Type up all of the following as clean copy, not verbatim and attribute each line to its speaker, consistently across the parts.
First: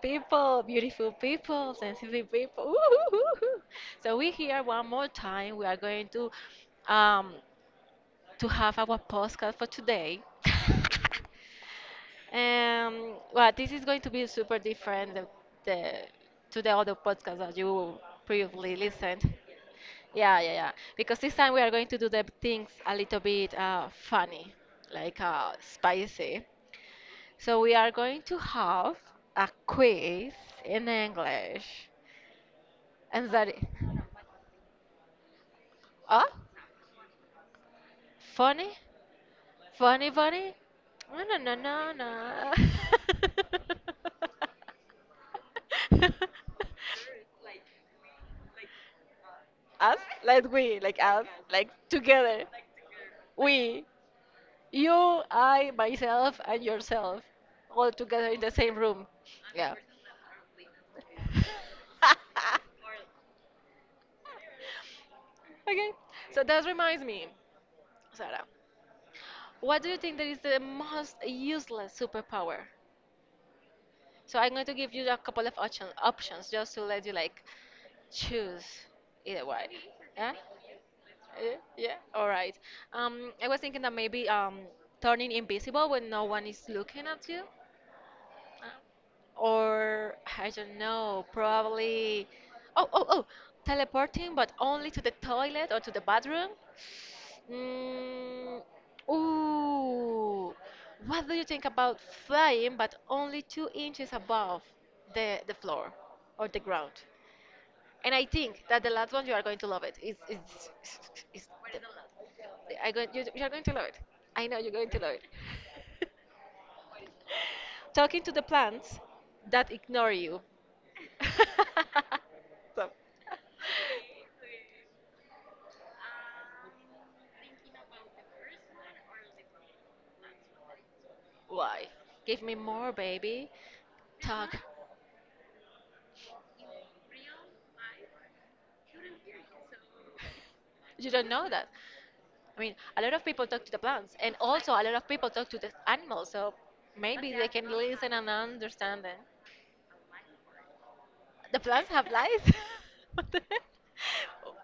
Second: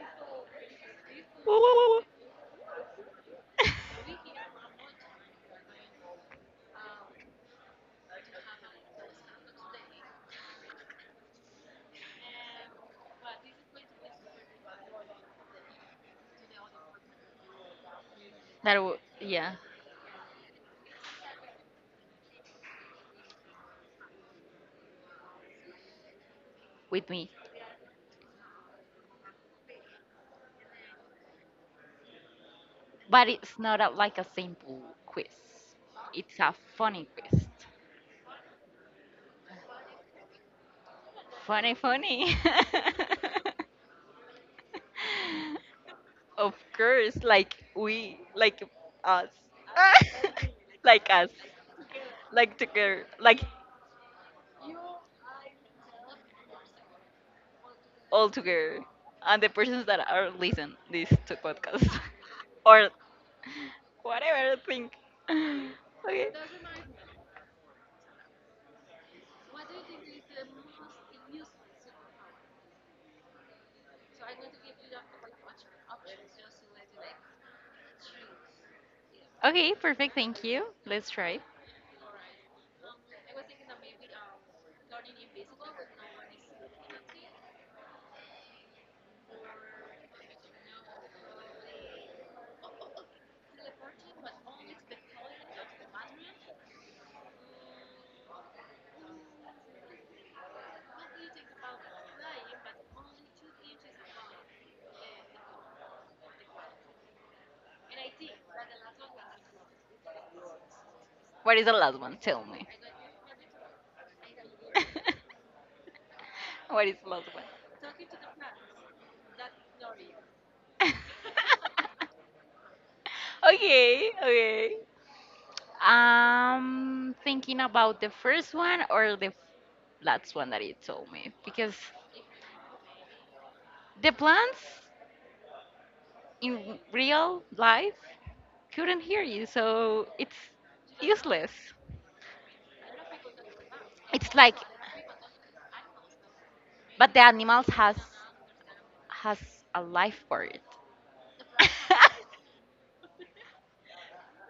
Speaker 1: people, beautiful people,
Speaker 2: That
Speaker 1: sensitive people. Woo-hoo-hoo-hoo. So we here one more time. We are going um to have our podcast for today. This is going to be super different the, to the other podcast that you previously listened.
Speaker 2: yeah,
Speaker 1: Yeah, yeah, yeah. Because this time we are going to do the things a little bit funny, like spicy.
Speaker 2: with me.
Speaker 1: So we are going to have a quiz in English. And
Speaker 2: But
Speaker 1: that
Speaker 2: it's not
Speaker 1: i-
Speaker 2: a, like a simple quiz.
Speaker 1: oh,
Speaker 2: It's a funny quiz.
Speaker 1: funny? Funny bunny? No, no, no,
Speaker 2: Funny,
Speaker 1: no,
Speaker 2: funny.
Speaker 1: no.
Speaker 2: Of course, like we, like us,
Speaker 1: Us, like we like
Speaker 2: like
Speaker 1: us
Speaker 2: us,
Speaker 1: like together.
Speaker 2: like together, like
Speaker 1: We, you, I, myself and yourself, all together in
Speaker 2: all
Speaker 1: the same
Speaker 2: together,
Speaker 1: room.
Speaker 2: and the
Speaker 1: Yeah.
Speaker 2: persons that are listen this to podcast or whatever thing.
Speaker 1: Okay,
Speaker 2: Okay.
Speaker 1: so that reminds me, Sarah, what do you think that is the most useless superpower? So I'm going to give you a couple of options, just to let you like choose either way.
Speaker 2: Okay, perfect.
Speaker 1: Yeah?
Speaker 2: Thank you. Let's try.
Speaker 1: Yeah, yeah. All right. I was thinking that maybe turning invisible when no one is looking at you, or I don't know, probably. Oh, oh, oh, teleporting, but only to the toilet or to the bathroom. Mm, ooh, what do you think about flying but only 2 inches above the floor or the ground? And I think that the last one you are going to love it. It's
Speaker 2: What is the last one? Tell
Speaker 1: the,
Speaker 2: me.
Speaker 1: I go, You are going to love it. I know you're going to love it.
Speaker 2: What is the last one?
Speaker 1: Talking to the plants that ignore you. So-
Speaker 2: Okay, okay. I'm thinking about the first one or the last one that you told me
Speaker 1: why?
Speaker 2: because
Speaker 1: Give me more, baby.
Speaker 2: the
Speaker 1: Talk.
Speaker 2: plants in real life couldn't hear you, so it's
Speaker 1: You don't know
Speaker 2: useless.
Speaker 1: that. I mean, a lot of people talk to the plants, and
Speaker 2: It's like,
Speaker 1: also a lot of people talk to the animals, so
Speaker 2: but
Speaker 1: maybe
Speaker 2: the
Speaker 1: they can
Speaker 2: animals has
Speaker 1: listen and understand them.
Speaker 2: has a life for it.
Speaker 1: The plants have life? What the heck?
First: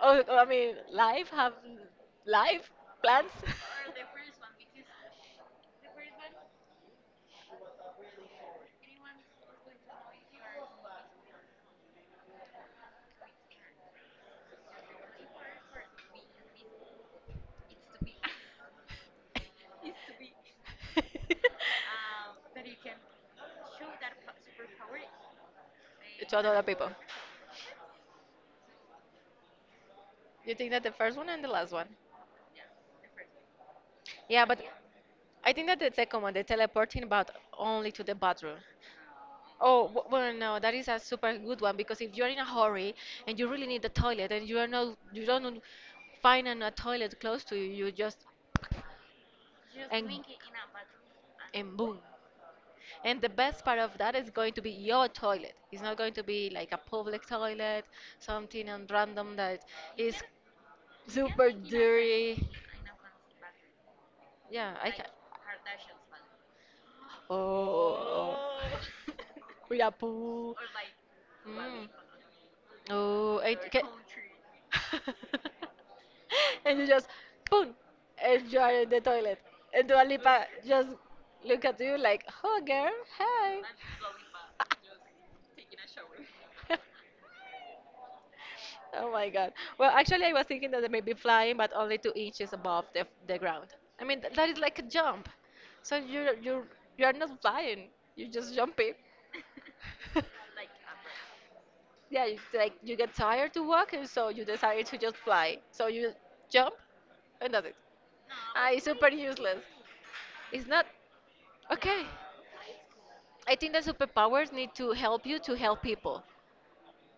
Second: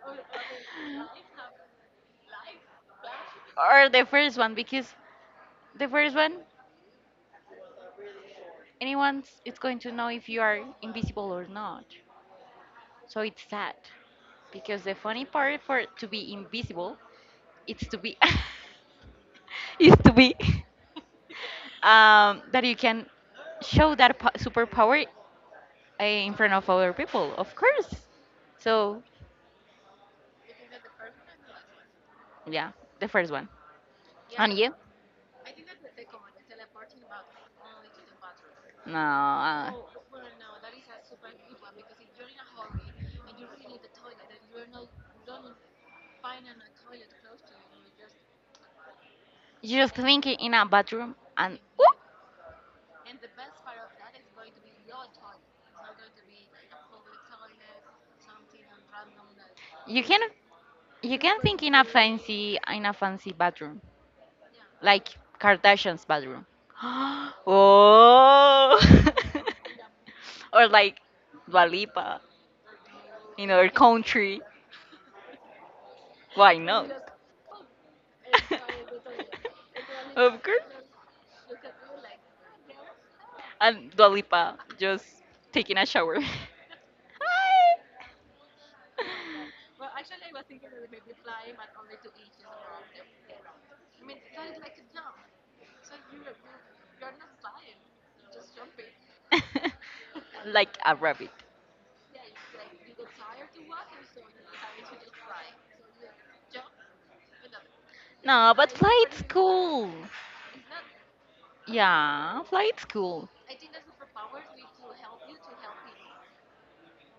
Speaker 1: Oh, oh, I mean, life have life plants.
Speaker 2: Or the first one because the first one, anyone is going to know if you are invisible or not. So it's sad because the funny part for to be invisible, it's to be, is to be that you can show that superpower in
Speaker 1: To
Speaker 2: front
Speaker 1: other
Speaker 2: of
Speaker 1: people.
Speaker 2: other people, of course. So
Speaker 1: You think that the first one and the last one?
Speaker 2: yeah, the first one.
Speaker 1: Yeah,
Speaker 2: And
Speaker 1: but
Speaker 2: you?
Speaker 1: I think that the second one, the teleporting, but only to the bathroom.
Speaker 2: No,
Speaker 1: Oh, w- well, no, that is a super good one because if you're in a hurry and you really need the toilet and you are not, you don't find a toilet
Speaker 2: an-
Speaker 1: close to you, you just
Speaker 2: you just
Speaker 1: and
Speaker 2: end up think in a bathroom and exactly
Speaker 1: and boom.
Speaker 2: whoop,
Speaker 1: And the best part of that is going to be your toilet. It's not going to be like a public toilet, something and random that
Speaker 2: you
Speaker 1: is
Speaker 2: can you can super
Speaker 1: super
Speaker 2: think in a dirty.
Speaker 1: dirty.
Speaker 2: Fancy in a fancy bathroom
Speaker 1: Yeah, I can.
Speaker 2: like Kardashian's bathroom.
Speaker 1: Oh,
Speaker 2: Oh,
Speaker 1: with a poo.
Speaker 2: or like Dua
Speaker 1: Mm.
Speaker 2: Lipa
Speaker 1: Oh,
Speaker 2: in
Speaker 1: I.
Speaker 2: our country. Why
Speaker 1: And you
Speaker 2: not?
Speaker 1: just boom, and you are in the toilet. And Dua Lipa
Speaker 2: Of course.
Speaker 1: just look at you like, "Oh, girl, hi."
Speaker 2: And Dua Lipa just taking a shower.
Speaker 1: Oh my god. Well, actually, I was thinking that they may be flying, but only 2 inches above the ground. I mean, th- that is like a jump. So you are not flying. You're just jumping.
Speaker 2: Hi! Like a rabbit.
Speaker 1: Yeah, you, like you get tired to walk, and so you decide to just fly. So you jump, and that's it.
Speaker 2: No,
Speaker 1: Ah,
Speaker 2: but
Speaker 1: it's super
Speaker 2: flight's
Speaker 1: useless.
Speaker 2: cool.
Speaker 1: It's not okay.
Speaker 2: Yeah, flight's cool.
Speaker 1: I think that superpowers need to help you to help people.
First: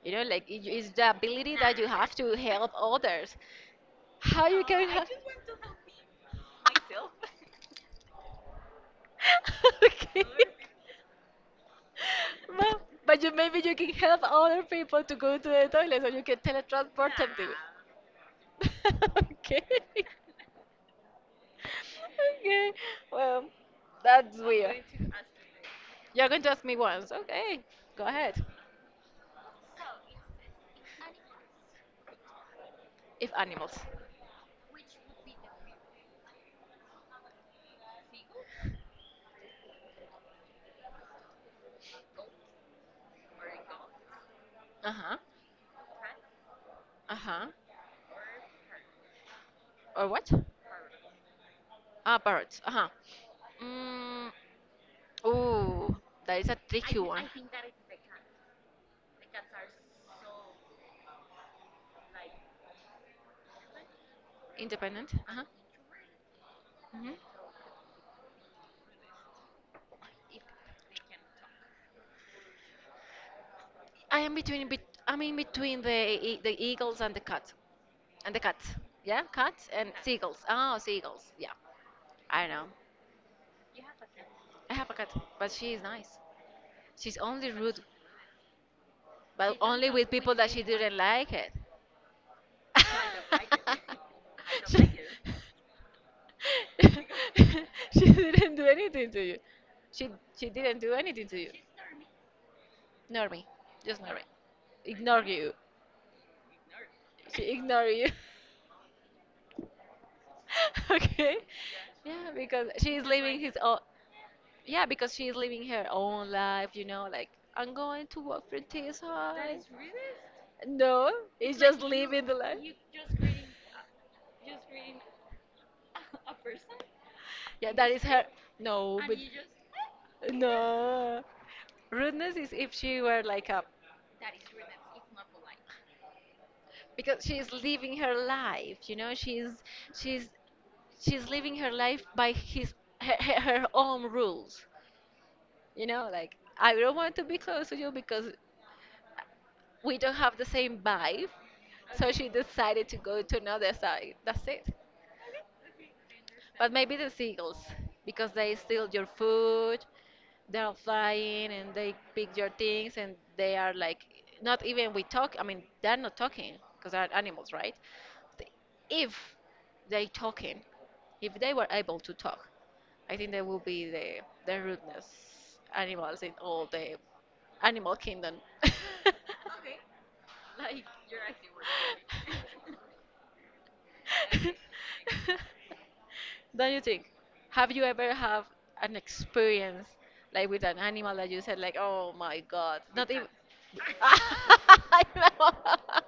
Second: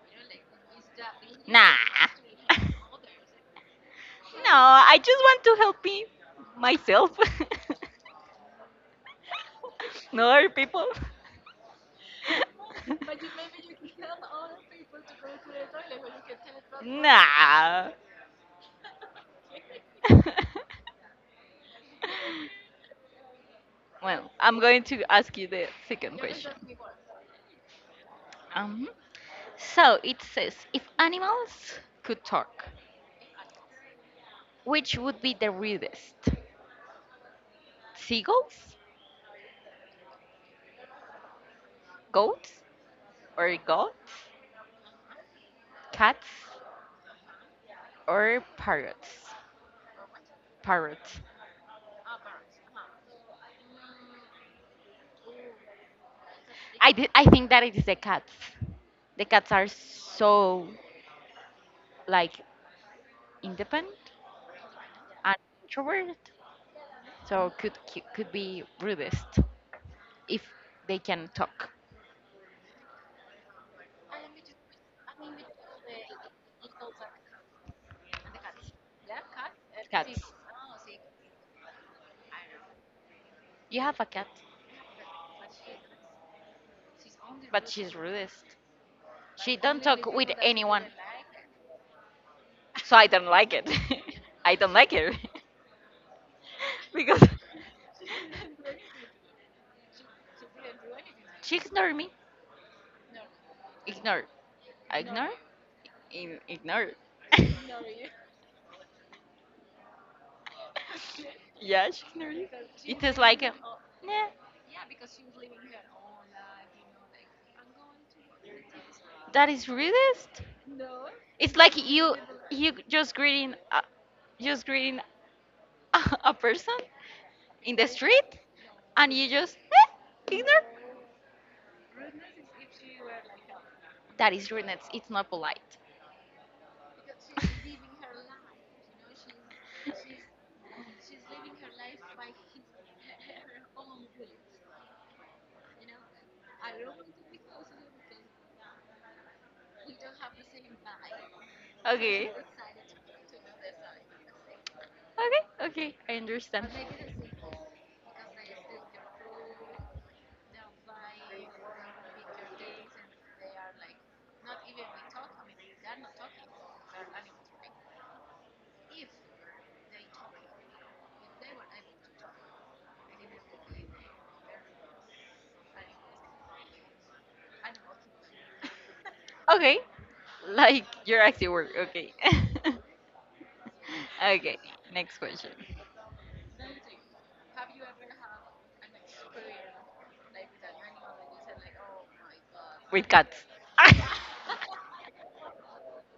Speaker 1: You know, like it's the ability
Speaker 2: Nah.
Speaker 1: that you have to help others. How
Speaker 2: No,
Speaker 1: you can
Speaker 2: I
Speaker 1: help
Speaker 2: just want to help me myself.
Speaker 1: myself? Okay.
Speaker 2: No other people.
Speaker 1: Well, but you maybe you can help other people to go to the toilet, or you can teletransport them
Speaker 2: Nah.
Speaker 1: to. Okay. Okay. Well,
Speaker 2: Well,
Speaker 1: that's
Speaker 2: I'm
Speaker 1: weird.
Speaker 2: going to ask you the second
Speaker 1: You're going to
Speaker 2: question.
Speaker 1: ask me once. Okay. Go ahead.
Speaker 2: Um, so it says, if animals could talk,
Speaker 1: If animals.
Speaker 2: which would be the rudest? Seagulls, goats, or goats,
Speaker 1: Uh huh.
Speaker 2: cats,
Speaker 1: Uh huh.
Speaker 2: or parrots?
Speaker 1: Or what?
Speaker 2: Parrots.
Speaker 1: Ah, birds. Uh huh. Mm, ooh, that is a tricky one.
Speaker 2: I think that it is the cats. The cats are so like independent
Speaker 1: Independent. Uh
Speaker 2: and
Speaker 1: huh.
Speaker 2: introvert,
Speaker 1: Hmm.
Speaker 2: so could be rudest if they can talk.
Speaker 1: I'm in between the eagles and the cat, and the cat.
Speaker 2: Cats.
Speaker 1: Yeah, cat and seagulls. Oh, seagulls. Yeah, I know.
Speaker 2: You have a cat,
Speaker 1: I have a cat, but she is nice. She's only
Speaker 2: but
Speaker 1: rude,
Speaker 2: she's rudest. She
Speaker 1: but
Speaker 2: don't
Speaker 1: only
Speaker 2: talk
Speaker 1: with
Speaker 2: with
Speaker 1: people that she
Speaker 2: anyone,
Speaker 1: didn't like it.
Speaker 2: like. So I don't like it. I don't like
Speaker 1: She-
Speaker 2: her because she did
Speaker 1: she didn't do anything to you. She she didn't do anything to you.
Speaker 2: ignore me.
Speaker 1: Ignore me. Just ignore
Speaker 2: Ignore.
Speaker 1: me. Ignore
Speaker 2: Ignore. Ignore.
Speaker 1: you.
Speaker 2: In, ignore.
Speaker 1: She ignore
Speaker 2: You.
Speaker 1: you. Okay,
Speaker 2: Yeah, she
Speaker 1: yeah,
Speaker 2: ignore you.
Speaker 1: because she
Speaker 2: It
Speaker 1: is
Speaker 2: is
Speaker 1: living
Speaker 2: like, thinking,
Speaker 1: his own.
Speaker 2: oh, nah,
Speaker 1: Yeah, because she is living her own life, you know, like I'm going to work for this
Speaker 2: that
Speaker 1: high.
Speaker 2: is rudest.
Speaker 1: No,
Speaker 2: It's
Speaker 1: it's
Speaker 2: like
Speaker 1: just living the life.
Speaker 2: you just greeting a person
Speaker 1: Yeah,
Speaker 2: in the
Speaker 1: that is her.
Speaker 2: street
Speaker 1: No,
Speaker 2: and
Speaker 1: but
Speaker 2: you just ignore.
Speaker 1: no, rudeness is if she were like a.
Speaker 2: That is rude. It's not polite.
Speaker 1: Because she is living her life, you know, she's she's living her life by his her, her own rules. You know, like I don't want to be close to you because we don't have the same vibe. So she
Speaker 2: Okay.
Speaker 1: decided to go to another side. That's it.
Speaker 2: Okay. Okay. I understand.
Speaker 1: But maybe the seagulls, because they steal your food, they're flying and they pick your things and they are like, not even we talk, I mean, they're not talking because they're animals, right? Th- if they talking, if they were able to talk, I think they will be the rudeness animals in all the animal kingdom.
Speaker 2: Okay, like
Speaker 1: Like,
Speaker 2: your active work. Okay. Okay, next question.
Speaker 1: don't you think? Have you ever have an experience like with an animal that you said like, oh my god,
Speaker 2: With
Speaker 1: not
Speaker 2: cats.
Speaker 1: even. I know.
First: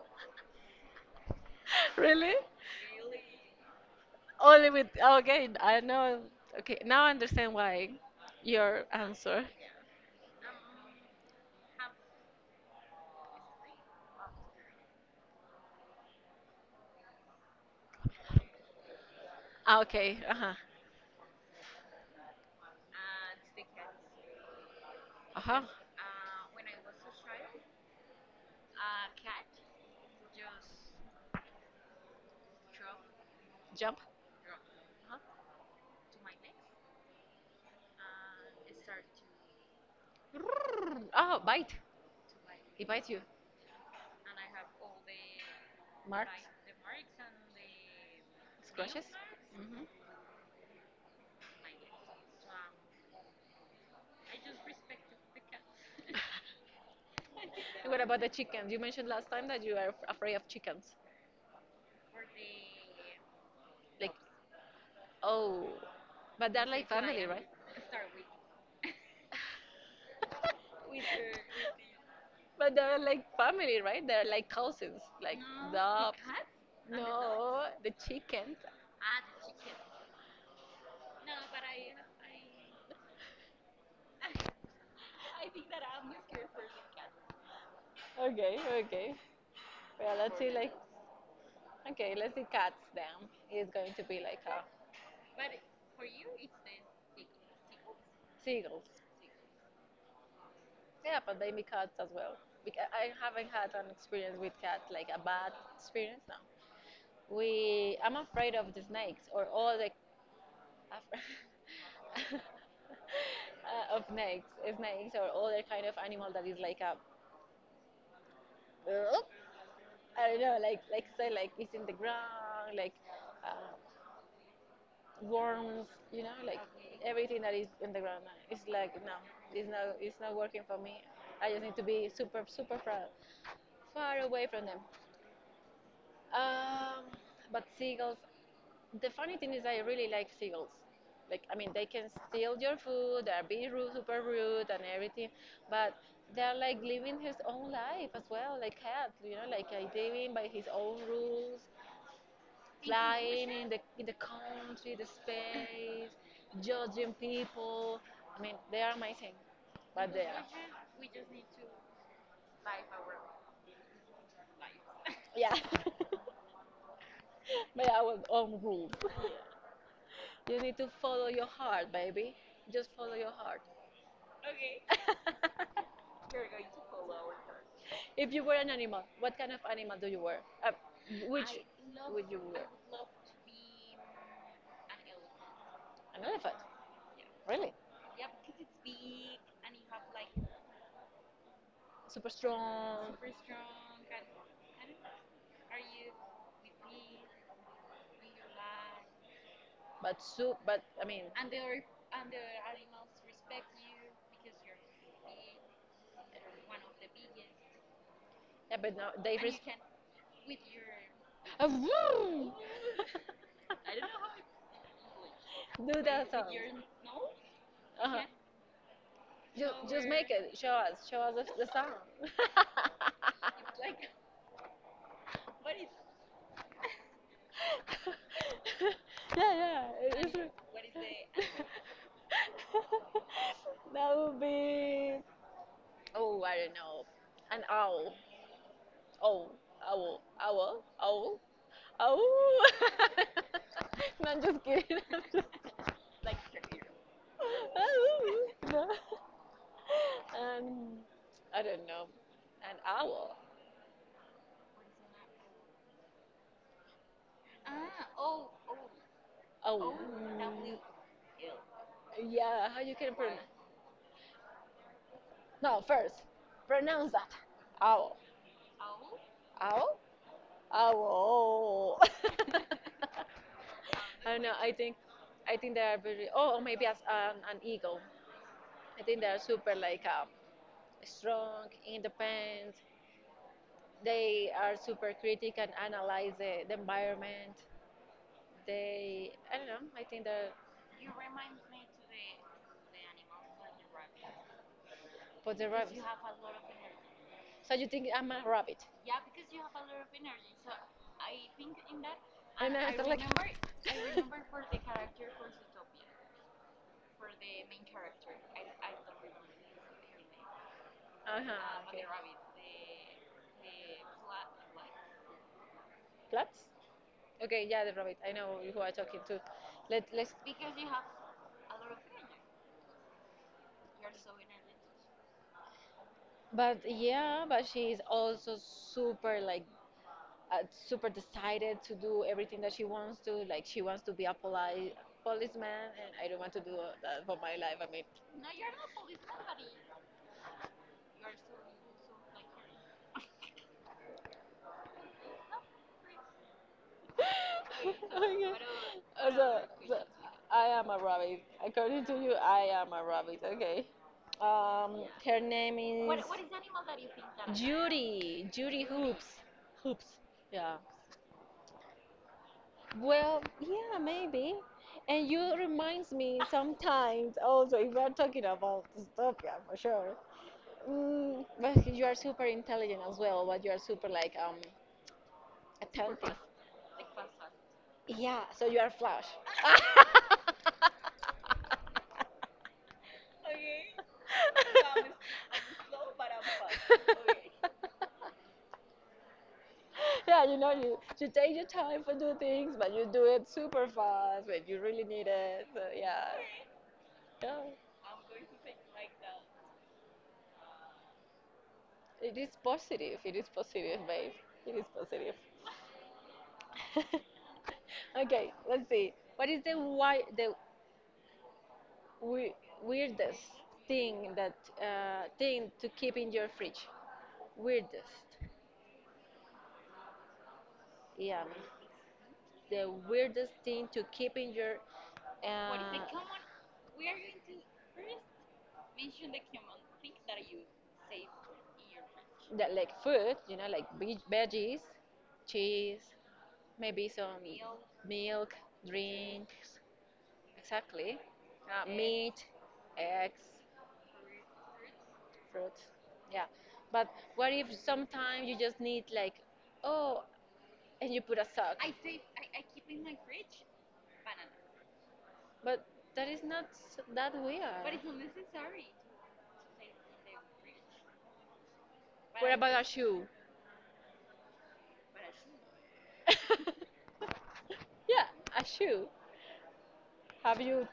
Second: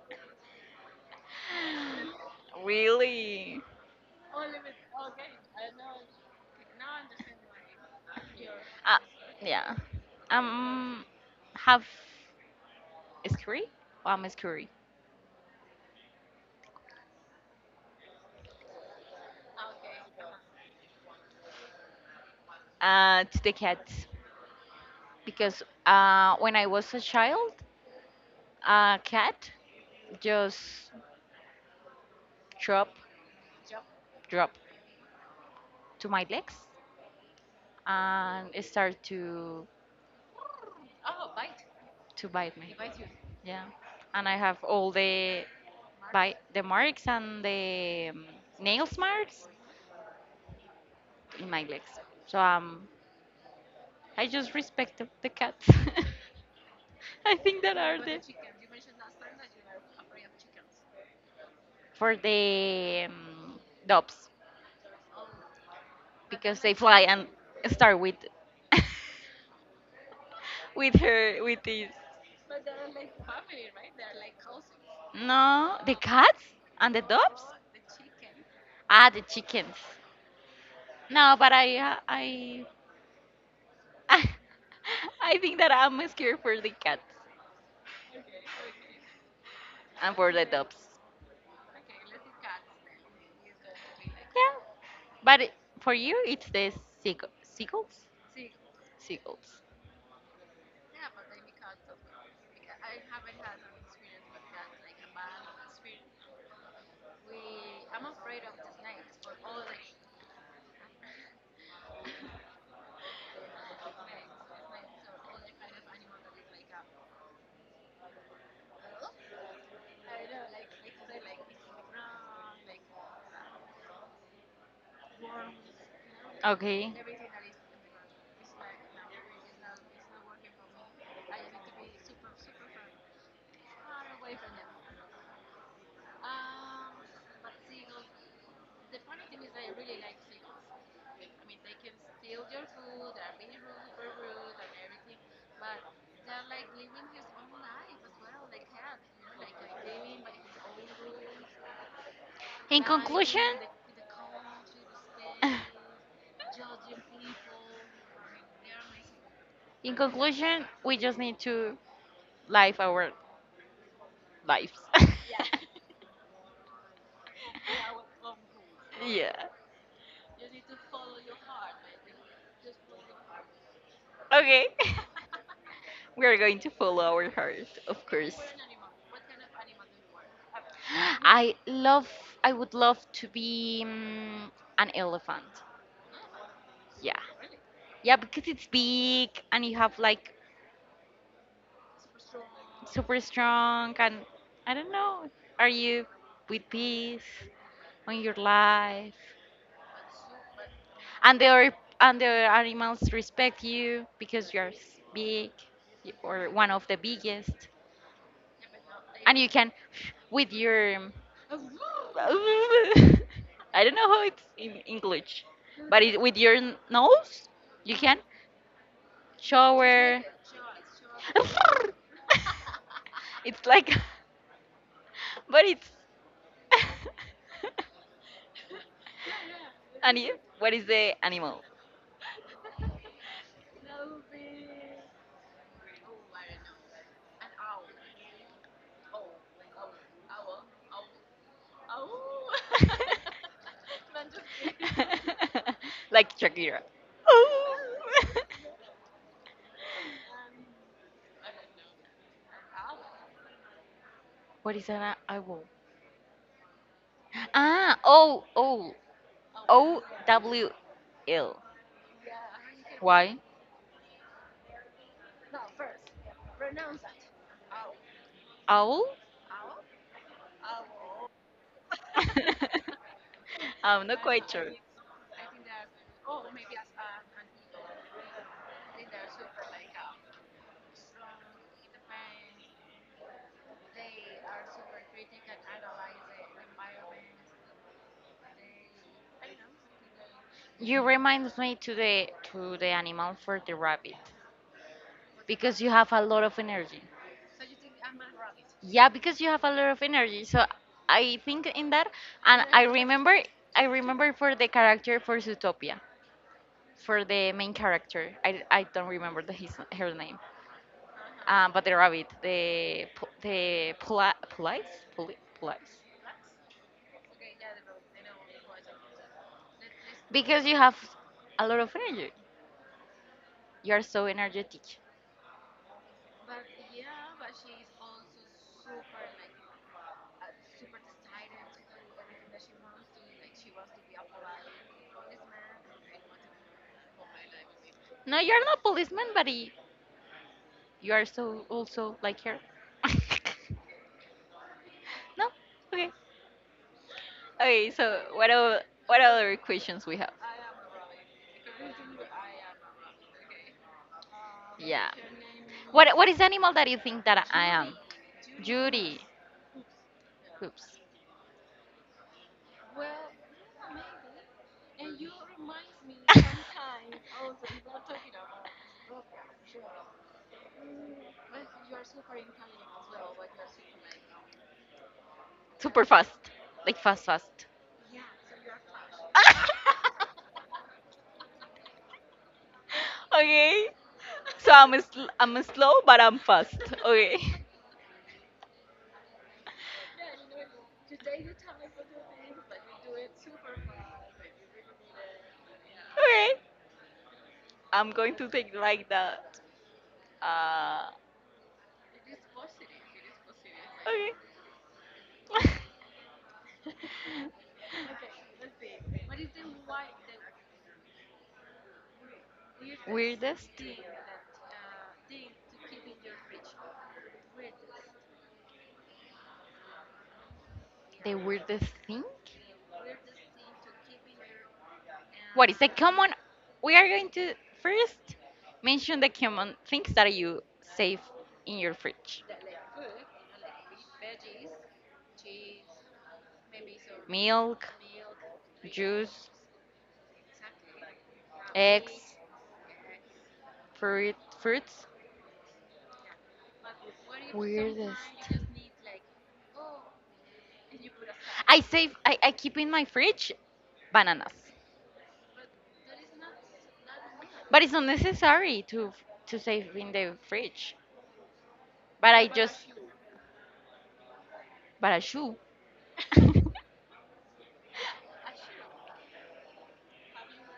Speaker 1: Really?
Speaker 2: Really?
Speaker 1: Only with, okay, I know. Okay, now I understand why your
Speaker 2: Uh,
Speaker 1: answer.
Speaker 2: yeah. Um, have a scurry? Am a scurry.
Speaker 1: Ah, okay, uh huh,
Speaker 2: To the cats
Speaker 1: uh huh.
Speaker 2: because when I was a child, a cat just drop
Speaker 1: Jump.
Speaker 2: drop to my legs and it started to
Speaker 1: Oh, bite.
Speaker 2: bite me.
Speaker 1: He bites you.
Speaker 2: Yeah, and I have all the
Speaker 1: Marks.
Speaker 2: bite the marks and the nails
Speaker 1: Scratches.
Speaker 2: marks
Speaker 1: Hmm.
Speaker 2: in my legs, so I just respect the cat. I think that
Speaker 1: And what
Speaker 2: are
Speaker 1: about the
Speaker 2: the
Speaker 1: chickens? You mentioned last time that you are afraid of chickens.
Speaker 2: for the doves
Speaker 1: Oh, but they're
Speaker 2: because they
Speaker 1: like
Speaker 2: fly
Speaker 1: family,
Speaker 2: and
Speaker 1: right?
Speaker 2: start with with her with this.
Speaker 1: But they're like family, right? They're like cousins, like
Speaker 2: No, the cats and the dogs?
Speaker 1: no, the chickens.
Speaker 2: Ah, the chickens. No, but I think that I'm scared for the cats
Speaker 1: Okay, okay. Well,
Speaker 2: and for
Speaker 1: let's see.
Speaker 2: the
Speaker 1: Like,
Speaker 2: dogs.
Speaker 1: okay, let's see. Cats. Then it's going to be like
Speaker 2: Yeah,
Speaker 1: a
Speaker 2: but it- for you, it's the seagulls.
Speaker 1: seagulls.
Speaker 2: Seagulls.
Speaker 1: Yeah, but they make cats as well. Because I haven't had an experience with cats, like a bad experience. No, we. I'm afraid of the snakes or all the. af- of snakes, snakes or other kind of animal that is like a. I don't know, like say like it's in the ground, like uh, worms, you know, like
Speaker 2: Okay.
Speaker 1: everything that is in the ground. No. It's like no, it's not working for me. I just need to be super far far away from them. Um, but seagulls, the funny thing is, I really like seagulls. Like, I mean, they can steal your food, they're be rude, super rude, and everything, but they're like living his own life as well, like cat, you know, like living by his own rules,
Speaker 2: In
Speaker 1: flying
Speaker 2: conclusion,
Speaker 1: in the country, the space, judging people. I mean, they are amazing,
Speaker 2: in
Speaker 1: but they are,
Speaker 2: conclusion, we just need to live our lives.
Speaker 1: yeah, by our own rules.
Speaker 2: Yeah.
Speaker 1: You need to follow your heart, baby. Just follow your heart.
Speaker 2: Okay. We are going to follow our heart, of
Speaker 1: If
Speaker 2: course.
Speaker 1: you were an animal, what kind of animal do you wear? Uh, which
Speaker 2: I
Speaker 1: I
Speaker 2: love.
Speaker 1: love would you
Speaker 2: I
Speaker 1: wear?
Speaker 2: would love to be an elephant.
Speaker 1: An elephant.
Speaker 2: Yeah.
Speaker 1: Really?
Speaker 2: Yeah, because it's big and you have like
Speaker 1: Super strong.
Speaker 2: super
Speaker 1: Super strong.
Speaker 2: strong and I don't know. Are you with peace on your life?
Speaker 1: But soup, but I mean,
Speaker 2: and the other and the other animals respect you because you're big or one of the biggest
Speaker 1: yeah, but now
Speaker 2: and
Speaker 1: they
Speaker 2: you
Speaker 1: risk.
Speaker 2: can with your
Speaker 1: Ah, vroom!
Speaker 2: I don't know how it's in English but
Speaker 1: Do
Speaker 2: it,
Speaker 1: that
Speaker 2: with
Speaker 1: sound.
Speaker 2: your nose you can
Speaker 1: Uh-huh. Yeah. Ju- just
Speaker 2: shower.
Speaker 1: make it. Show us. Show us the sound.
Speaker 2: It's like
Speaker 1: It's
Speaker 2: but it's
Speaker 1: yeah, yeah.
Speaker 2: and you
Speaker 1: It's,
Speaker 2: what is the animal?
Speaker 1: that would be oh I don't know, an owl, owl, owl, owl, owl, owl. No, I'm just kidding.
Speaker 2: Kidding.
Speaker 1: Owl.
Speaker 2: Like Shakira. Oh.
Speaker 1: No, um I don't know, an owl,
Speaker 2: What is that? I will. Ah, oh, oh,
Speaker 1: owl.
Speaker 2: oh, owl.
Speaker 1: Yeah, how you can pronounce.
Speaker 2: Why?
Speaker 1: No, first pronounce that. Owl,
Speaker 2: Owl?
Speaker 1: owl, owl.
Speaker 2: I'm not
Speaker 1: I don't
Speaker 2: quite
Speaker 1: know.
Speaker 2: sure.
Speaker 1: I think they are very. Oh, or maybe as an eagle. I think they are super like strong, independent. They are super critic and analyze the environment. They, I don't know. I think they're
Speaker 2: You remind me to the animal for the rabbit
Speaker 1: for the
Speaker 2: because
Speaker 1: rabbit.
Speaker 2: you have a lot of energy.
Speaker 1: So you think I'm a rabbit?
Speaker 2: Yeah, because you have a lot of energy. So I think in that,
Speaker 1: I
Speaker 2: and
Speaker 1: And I, I was like. Remember,
Speaker 2: I
Speaker 1: I remember.
Speaker 2: remember for the character for Zootopia, for the main character. I don't remember the, his her name,
Speaker 1: Uh-huh.
Speaker 2: but the rabbit, the police, police.
Speaker 1: Plants? Okay, yeah, the rabbit. I know who I'm talking to. Let let's. Because
Speaker 2: Because you
Speaker 1: you have.
Speaker 2: have a lot of energy. You are so energetic.
Speaker 1: But yeah, but she is also super like super decided to do everything that she wants to. Like she wants to be a polite policeman, and I don't want to do that for my life. I mean,
Speaker 2: No, you are not policeman, you are so also like her. No, okay. Okay, so
Speaker 1: okay. Uh,
Speaker 2: what
Speaker 1: so-
Speaker 2: other
Speaker 1: so
Speaker 2: questions we have?
Speaker 1: I am a rabbit. According to you, I am a rabbit. Okay.
Speaker 2: Yeah.
Speaker 1: Her name is
Speaker 2: What is the animal that you think that I am?
Speaker 1: Judy. Judy
Speaker 2: Judy.
Speaker 1: Hoops. Hoops. Yeah.
Speaker 2: Oops.
Speaker 1: Well, yeah, maybe. And you reminds me sometimes also if we're talking about dystopia for sure. Mm, but you are super intelligent as well, but you are super like
Speaker 2: Super fast.
Speaker 1: attentive.
Speaker 2: Like fast fast.
Speaker 1: Yeah, so you are flash.
Speaker 2: Okay. So I'm a slow but I'm fast. Okay.
Speaker 1: Yeah, you know, you take your time for do things, but you do it super fast when you really need it. So yeah,
Speaker 2: Okay.
Speaker 1: yeah,
Speaker 2: I'm going to take like that. Uh
Speaker 1: it is positive. It is positive, babe.
Speaker 2: okay.
Speaker 1: It is positive. Okay, let's see. What is the why the We- weirdest
Speaker 2: Weirdest?
Speaker 1: thing that thing to keep in your fridge. Weirdest. Yeah,
Speaker 2: The weirdest thing?
Speaker 1: the weirdest thing to keep in your. Uh,
Speaker 2: What is
Speaker 1: uh,
Speaker 2: the common? We are going to first mention the common things that you save in your fridge.
Speaker 1: that like food. You know, like veggies, cheese, maybe some
Speaker 2: Milk,
Speaker 1: milk,
Speaker 2: juice,
Speaker 1: drinks. Exactly. Meat,
Speaker 2: eggs,
Speaker 1: eggs,
Speaker 2: fruit, fruits.
Speaker 1: fruits. Yeah. But what if sometimes you
Speaker 2: Weirdest.
Speaker 1: just need like, oh, and you put a sock.
Speaker 2: I save. I keep in my fridge bananas,
Speaker 1: But that is not that weird. But
Speaker 2: but it's not necessary to save in the fridge.
Speaker 1: what
Speaker 2: But I
Speaker 1: about a
Speaker 2: just,
Speaker 1: shoe?
Speaker 2: but a shoe.
Speaker 1: Yeah, a shoe. Have you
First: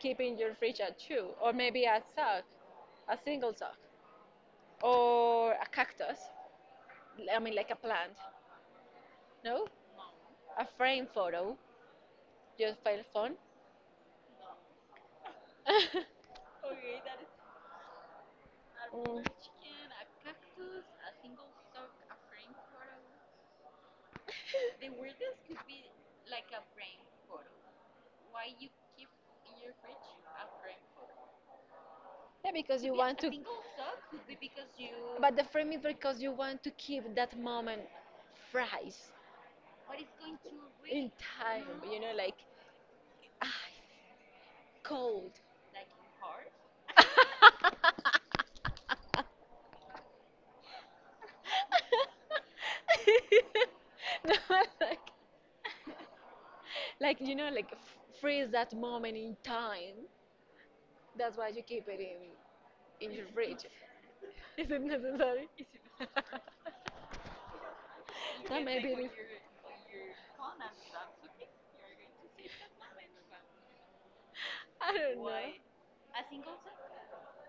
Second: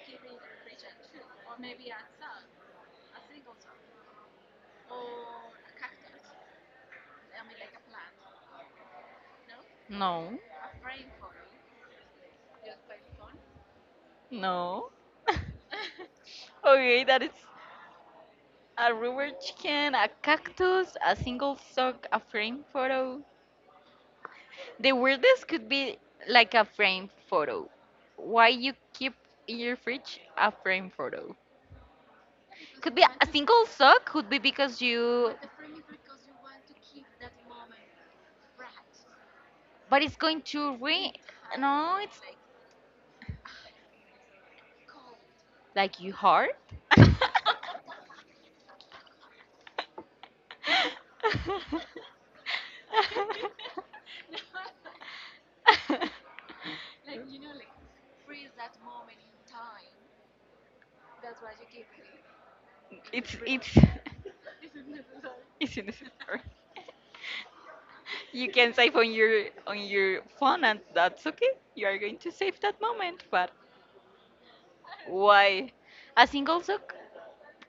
Speaker 1: keep in your fridge a shoe? Or maybe a sock, a single sock. Or a cactus. I mean, like a plant. No?
Speaker 2: No,
Speaker 1: A frame photo. Just file phone.
Speaker 2: no.
Speaker 1: a
Speaker 2: Okay, that is a rubber chicken, a cactus, a single sock, a frame photo. The weirdest could be like a frame photo. Why you keep in your fridge a frame photo?
Speaker 1: Yeah, because
Speaker 2: Could
Speaker 1: you maybe
Speaker 2: be
Speaker 1: want a
Speaker 2: a
Speaker 1: to.
Speaker 2: single
Speaker 1: Single
Speaker 2: sock,
Speaker 1: sock could
Speaker 2: could be
Speaker 1: be because
Speaker 2: because
Speaker 1: you.
Speaker 2: you.
Speaker 1: But the frame is because you want to keep that moment fresh. But
Speaker 2: But
Speaker 1: it's
Speaker 2: it's
Speaker 1: going
Speaker 2: going
Speaker 1: to in
Speaker 2: to rain.
Speaker 1: really. Time,
Speaker 2: No, it's
Speaker 1: like ah, it's cold.
Speaker 2: like you hard.
Speaker 1: No, like, like you know, like freeze that moment in time. That's why you keep it in your
Speaker 2: it's
Speaker 1: fridge.
Speaker 2: it's
Speaker 1: Is it necessary?
Speaker 2: it's in the store. You
Speaker 1: So
Speaker 2: can save
Speaker 1: maybe it is.
Speaker 2: on your phone and that's okay. You are going to save that moment, but
Speaker 1: I don't know.
Speaker 2: why? A single sock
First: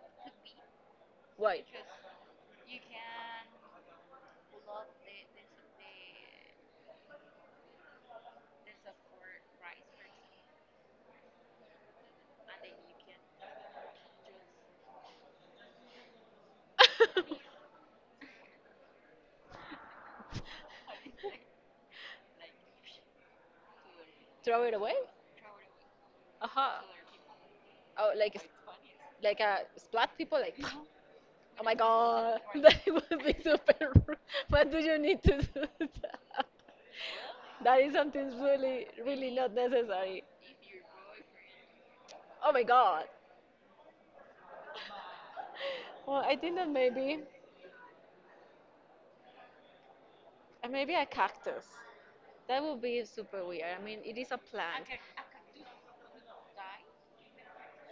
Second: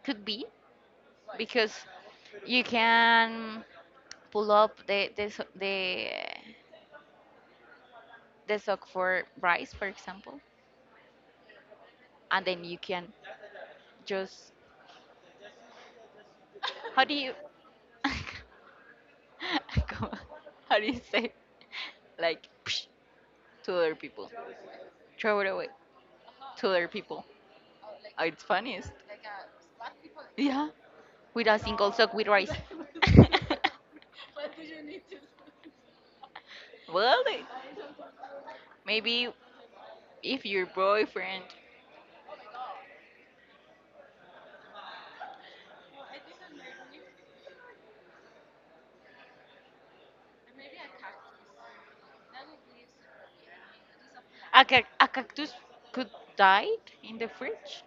Speaker 2: could be
Speaker 1: Why?
Speaker 2: because you can pull up the the sock for rice, for example, and then you can just how do you Como, how do you say? Like psh, to other people,
Speaker 1: Throw it away?
Speaker 2: throw it away to
Speaker 1: Aha.
Speaker 2: other people.
Speaker 1: Oh, like
Speaker 2: It's
Speaker 1: s-
Speaker 2: funniest.
Speaker 1: like a splat people like.
Speaker 2: Yeah, with a
Speaker 1: Oh my
Speaker 2: single sock with
Speaker 1: god,
Speaker 2: rice.
Speaker 1: that would be super rude. What do you need to do that?
Speaker 2: Well,
Speaker 1: That is something really, really
Speaker 2: maybe
Speaker 1: not necessary.
Speaker 2: if your boyfriend
Speaker 1: Oh my god. Well, I think that maybe, maybe a cactus. That would be super weird. I mean, it is a
Speaker 2: a,
Speaker 1: plant.
Speaker 2: a cactus could die in the fridge.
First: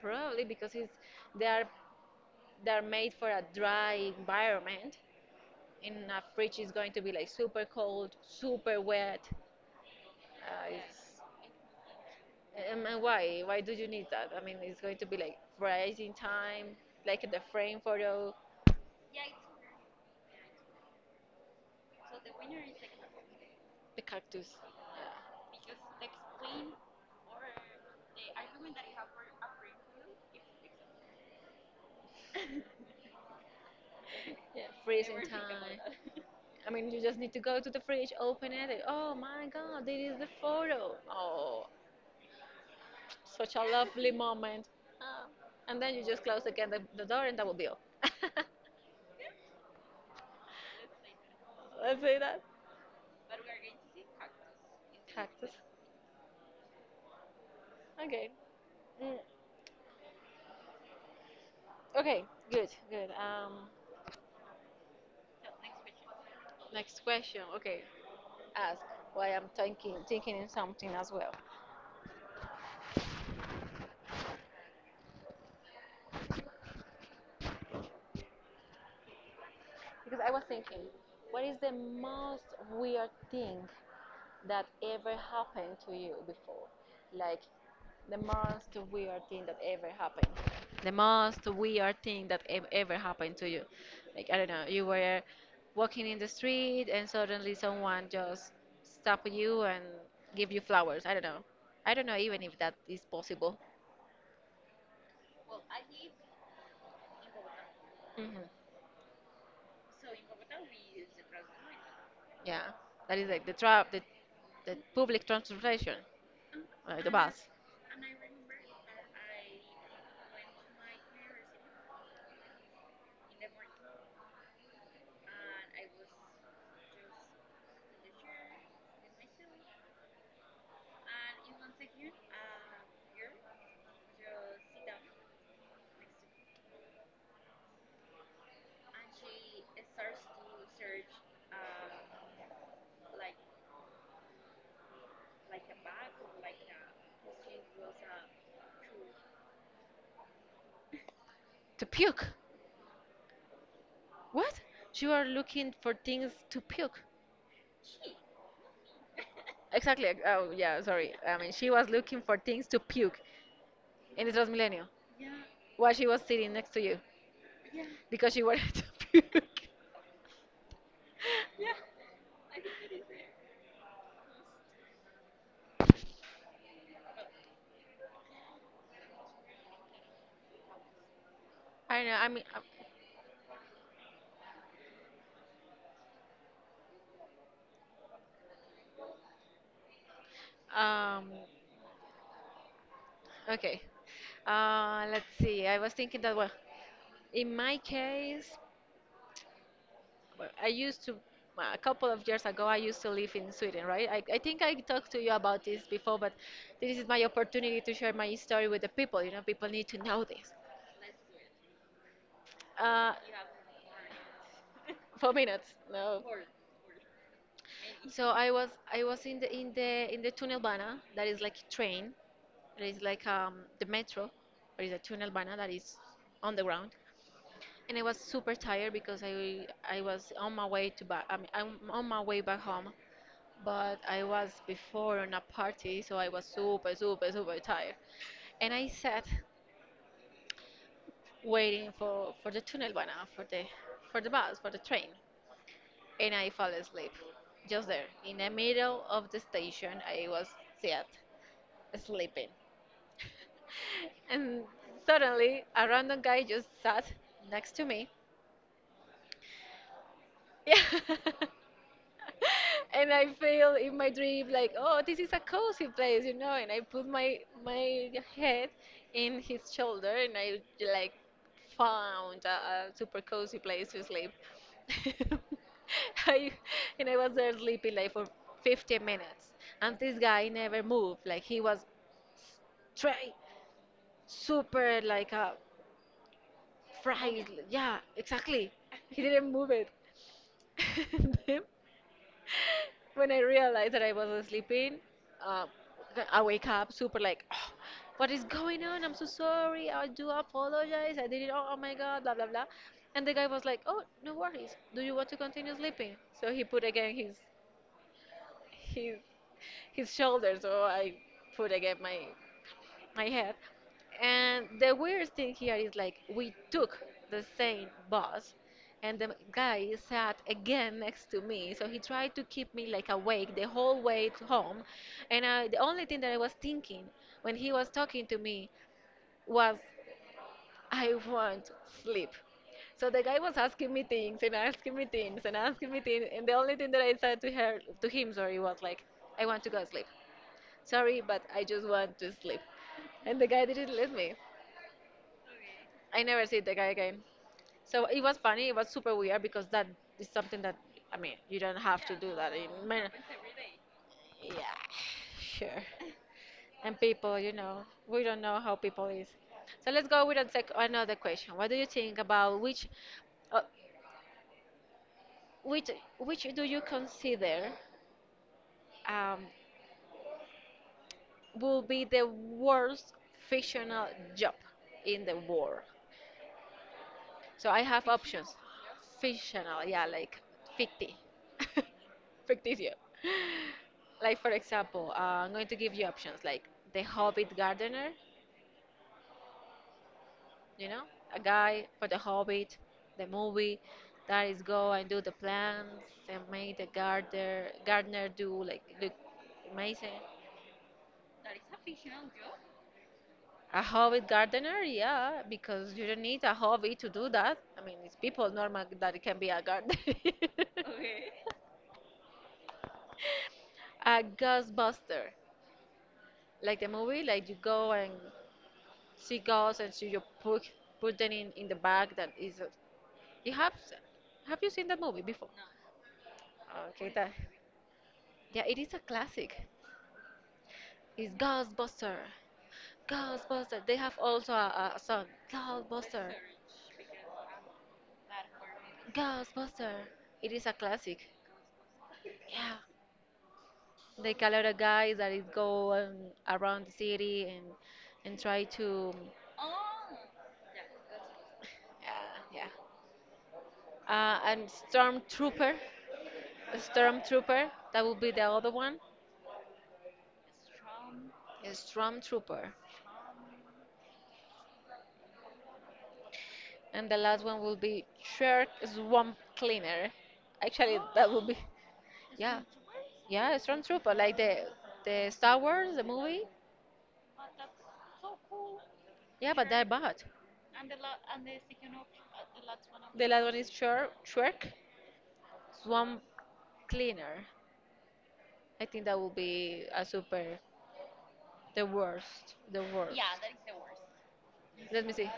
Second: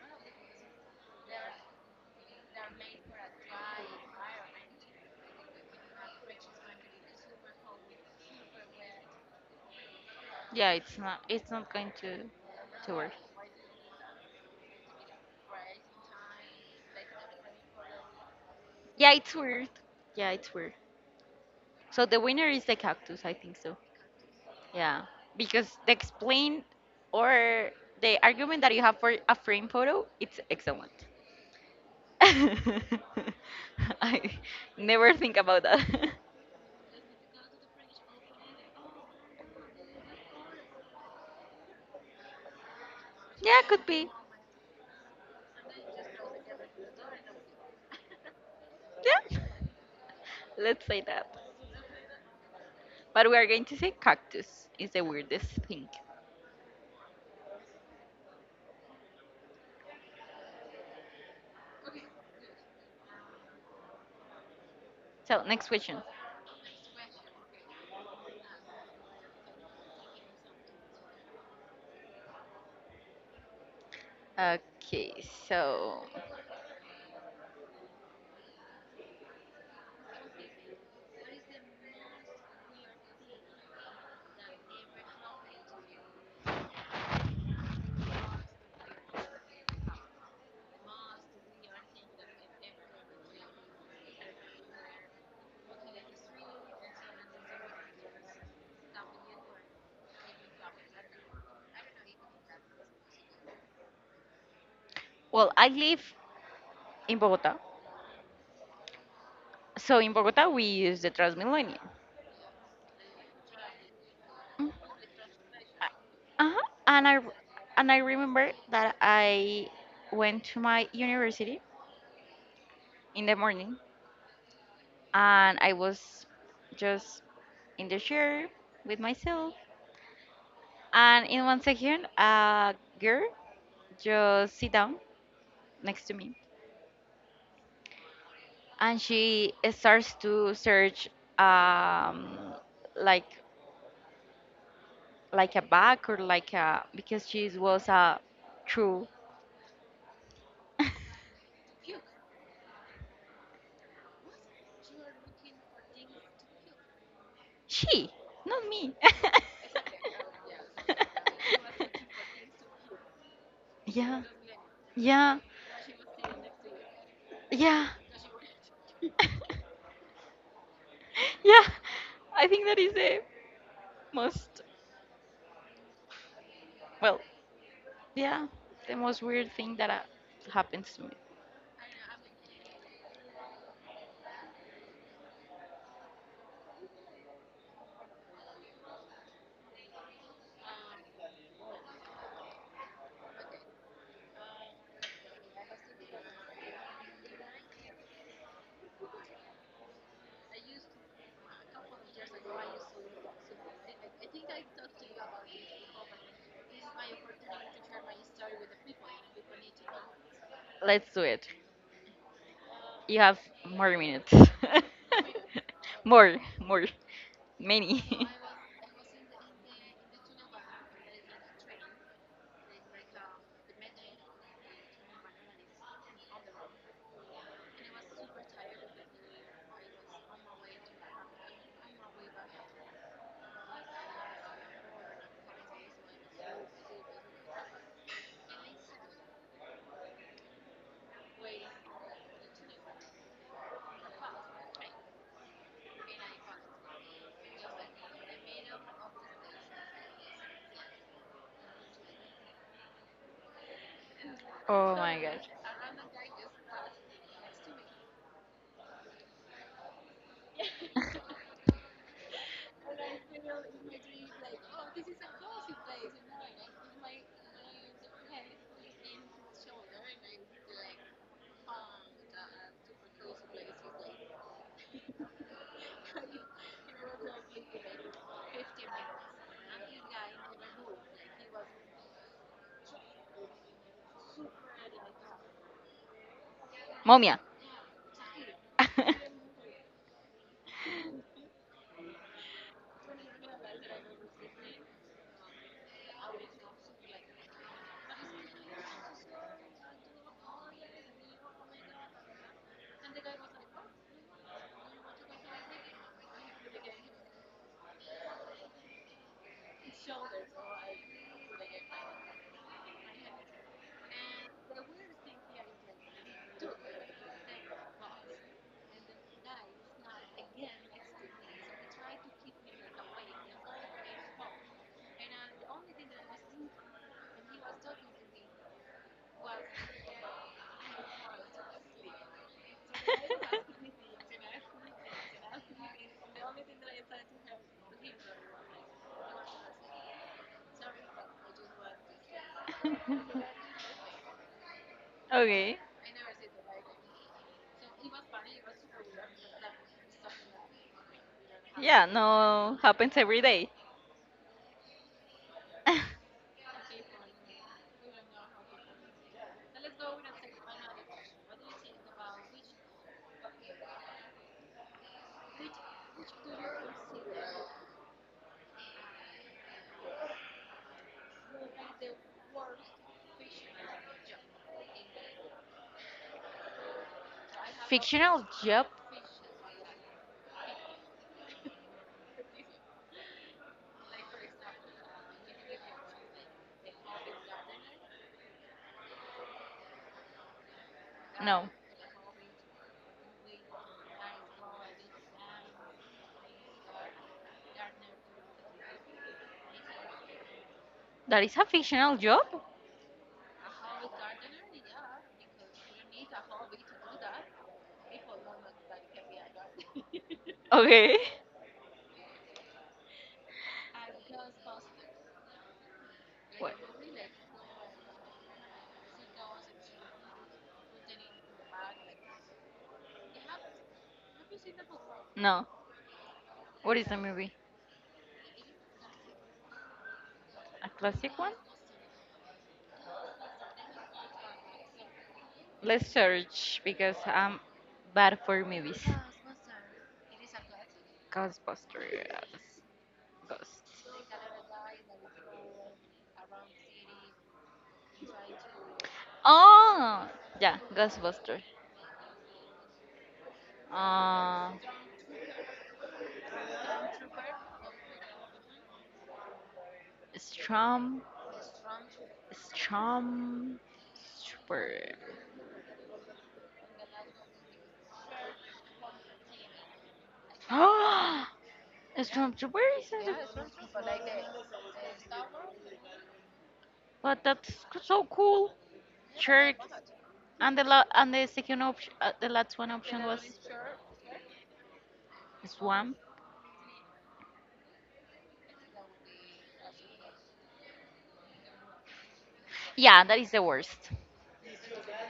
Speaker 1: Probably because it's they are they are made for a dry environment. In a fridge is going to be like super cold, super wet.
Speaker 2: Yeah,
Speaker 1: Uh,
Speaker 2: it's
Speaker 1: it's,
Speaker 2: not. It's not going to
Speaker 1: and
Speaker 2: work.
Speaker 1: why? Why do you need that? I mean, it's going to be like freezing time, like the frame photo,
Speaker 2: Yeah, it's weird. Yeah, it's weird. So the winner is the cactus. I think so.
Speaker 1: the cactus.
Speaker 2: Yeah,
Speaker 1: Yeah,
Speaker 2: because the explain or the argument that you have for a frame photo, it's excellent. I
Speaker 1: yeah, freezing
Speaker 2: never think
Speaker 1: time.
Speaker 2: about that.
Speaker 1: I mean, you just need to go to the fridge, open it, and oh my god, this is the photo. Oh, such a
Speaker 2: Yeah, could
Speaker 1: lovely
Speaker 2: be.
Speaker 1: moment. And then you just close again the door and that will be all.
Speaker 2: Yeah, let's say that.
Speaker 1: Let's say that.
Speaker 2: But we are going to say cactus is the
Speaker 1: Cactus.
Speaker 2: weirdest thing.
Speaker 1: Okay. Mm. Okay. Good. Good.
Speaker 2: So next question.
Speaker 1: Next question. Okay. Ask why I'm thinking in something as well.
Speaker 2: Okay, so
Speaker 1: Because I was thinking, what is the most weird thing that ever happened to you before? Like the most weird thing that ever happened. The most weird thing that ever happened to you. Like, I don't know, you were walking in the street and suddenly someone just stop you and give you flowers. I don't know. I don't know even if that is possible.
Speaker 2: well, I live in Bogota.
Speaker 1: Hmm.
Speaker 2: So in Bogota, we use the Transmilenio.
Speaker 1: Yeah. That is like the trap, the
Speaker 2: Mm.
Speaker 1: public transportation,
Speaker 2: Uh-huh.
Speaker 1: the
Speaker 2: And I
Speaker 1: bus.
Speaker 2: and I remember that I went to my university in the morning and I was just in the chair with myself and in 1 second a girl just sit down next to me and she starts to search um like a bag or like a because she was a true.
Speaker 1: To puke. What? You are looking for things to puke.
Speaker 2: She not me.
Speaker 1: Exactly. Oh, yeah, sorry. I mean, she was looking for things to puke in the
Speaker 2: yeah,
Speaker 1: Transmilenio.
Speaker 2: yeah,
Speaker 1: While she was sitting next to you
Speaker 2: yeah,
Speaker 1: because she wanted to puke. Yeah.
Speaker 2: yeah. I think that is the most, well, yeah, the most weird thing that happens to me.
Speaker 1: I know. I mean, um, okay. Let's see. I was thinking that well, in my case, well, I used to a couple of years ago. I used to live in Sweden, right? I think I talked to you about this before, but this is my opportunity to share my story with the people. You know, people need to know this.
Speaker 2: Let's do it.
Speaker 1: Uh,
Speaker 2: You have more minutes.
Speaker 1: four minutes. No.
Speaker 2: more, more,
Speaker 1: So
Speaker 2: many.
Speaker 1: I was in the in the Tunnelbana that is like a train. That is like the metro, or is a Tunnelbana that is on the ground. And I was super tired because I was on my way to back. I mean, I'm on my way back home, but I was before on a party, so I was super super super tired. And I sat waiting for the Tunnelbana for the bus for the train. And I fell asleep. Just there, in the middle of the station, I was sat sleeping. And
Speaker 2: Oh my god.
Speaker 1: suddenly, a random guy just sat next to me. Yeah. And I feel in my dream like, oh, this is a cozy place, you know. And I put my head in his shoulder, and I like found a super cozy place to sleep. I, and I was there sleeping like for 50 minutes, and this guy never moved. Like he was try super like a fries.
Speaker 2: Momia.
Speaker 1: Yeah, exactly. He didn't move it. When I realized that I was sleeping, uh, I wake up super like, "Oh, what is going on? I'm so sorry. I do apologize. I did it. Oh, oh my God, blah, blah, blah." And the guy was like, oh, no worries. Do you want to continue sleeping? So he put again his his shoulders. So I put again my I had. And the weirdest thing here is like we took the same bus and the guy sat again next to me. So he tried to keep me like awake the whole way to home. And I, the only thing that I was thinking when he was talking to me was I want sleep. So the guy was asking me things and asking me things and asking me things and the only thing that I said to her to him sorry was like I want to go sleep. Sorry, but I just want to sleep. And the guy didn't let me.
Speaker 2: Okay.
Speaker 1: I never see the guy again. So it was funny. It was super weird because that is something that I mean you don't have
Speaker 2: Yeah,
Speaker 1: to do that. In,
Speaker 2: no,
Speaker 1: man,
Speaker 2: happens every day.
Speaker 1: yeah, sure. And people, you know, we don't know how people is. So let's go with a another question. What do you think about which, uh, which, which do you consider um, will be the worst fictional job in the world? So I have options.
Speaker 2: Fictional job?
Speaker 1: Fictional, yeah, like ficti. Ficticio. Like for example, I'm going to give you options like The Hobbit Gardener, you know, a
Speaker 2: No.
Speaker 1: guy for The Hobbit, the movie that is go and do the plants and make the gardener do like look amazing.
Speaker 2: That is a fictional job?
Speaker 1: A hobbit gardener, yeah, because you don't need a hobby to do that. I mean, it's people normal that it can be a gardener.
Speaker 2: Okay.
Speaker 1: A Ghostbuster, like
Speaker 2: What?
Speaker 1: the movie, like you go and see ghosts and so you put put them in the bag that is. You have you seen that movie before?
Speaker 2: No. What
Speaker 1: Okay,
Speaker 2: is the
Speaker 1: that
Speaker 2: movie?
Speaker 1: yeah, it is a classic.
Speaker 2: A
Speaker 1: It's
Speaker 2: classic one?
Speaker 1: Ghostbuster, Ghostbuster. They have also a song,
Speaker 2: Let's
Speaker 1: Ghostbuster,
Speaker 2: search because I'm bad for movies.
Speaker 1: Ghostbuster. It is a classic.
Speaker 2: Ghostbusters.
Speaker 1: Yeah,
Speaker 2: Ghosts.
Speaker 1: they call out a guy that is go around the city and try to
Speaker 2: Oh, yeah, Ghostbuster.
Speaker 1: yeah. And
Speaker 2: Uh,
Speaker 1: stormtrooper. A stormtrooper, that will be the other one.
Speaker 2: Strom.
Speaker 1: A stormtrooper.
Speaker 2: Stormtrooper.
Speaker 1: And the last one will be shark swamp cleaner. Actually, that will be,
Speaker 2: Ah,
Speaker 1: yeah,
Speaker 2: Stormtrooper is in
Speaker 1: yeah, a
Speaker 2: the.
Speaker 1: stormtrooper, like the Star Wars, the movie.
Speaker 2: But that's so cool.
Speaker 1: Yeah, but they're
Speaker 2: Shark.
Speaker 1: bad.
Speaker 2: And the second option, the last one
Speaker 1: The
Speaker 2: option
Speaker 1: last
Speaker 2: was
Speaker 1: one is shark, shark swamp
Speaker 2: swamp.
Speaker 1: cleaner. I think that will be a super, the worst, the worst.
Speaker 2: Yeah, that is the worst.
Speaker 1: Let me see.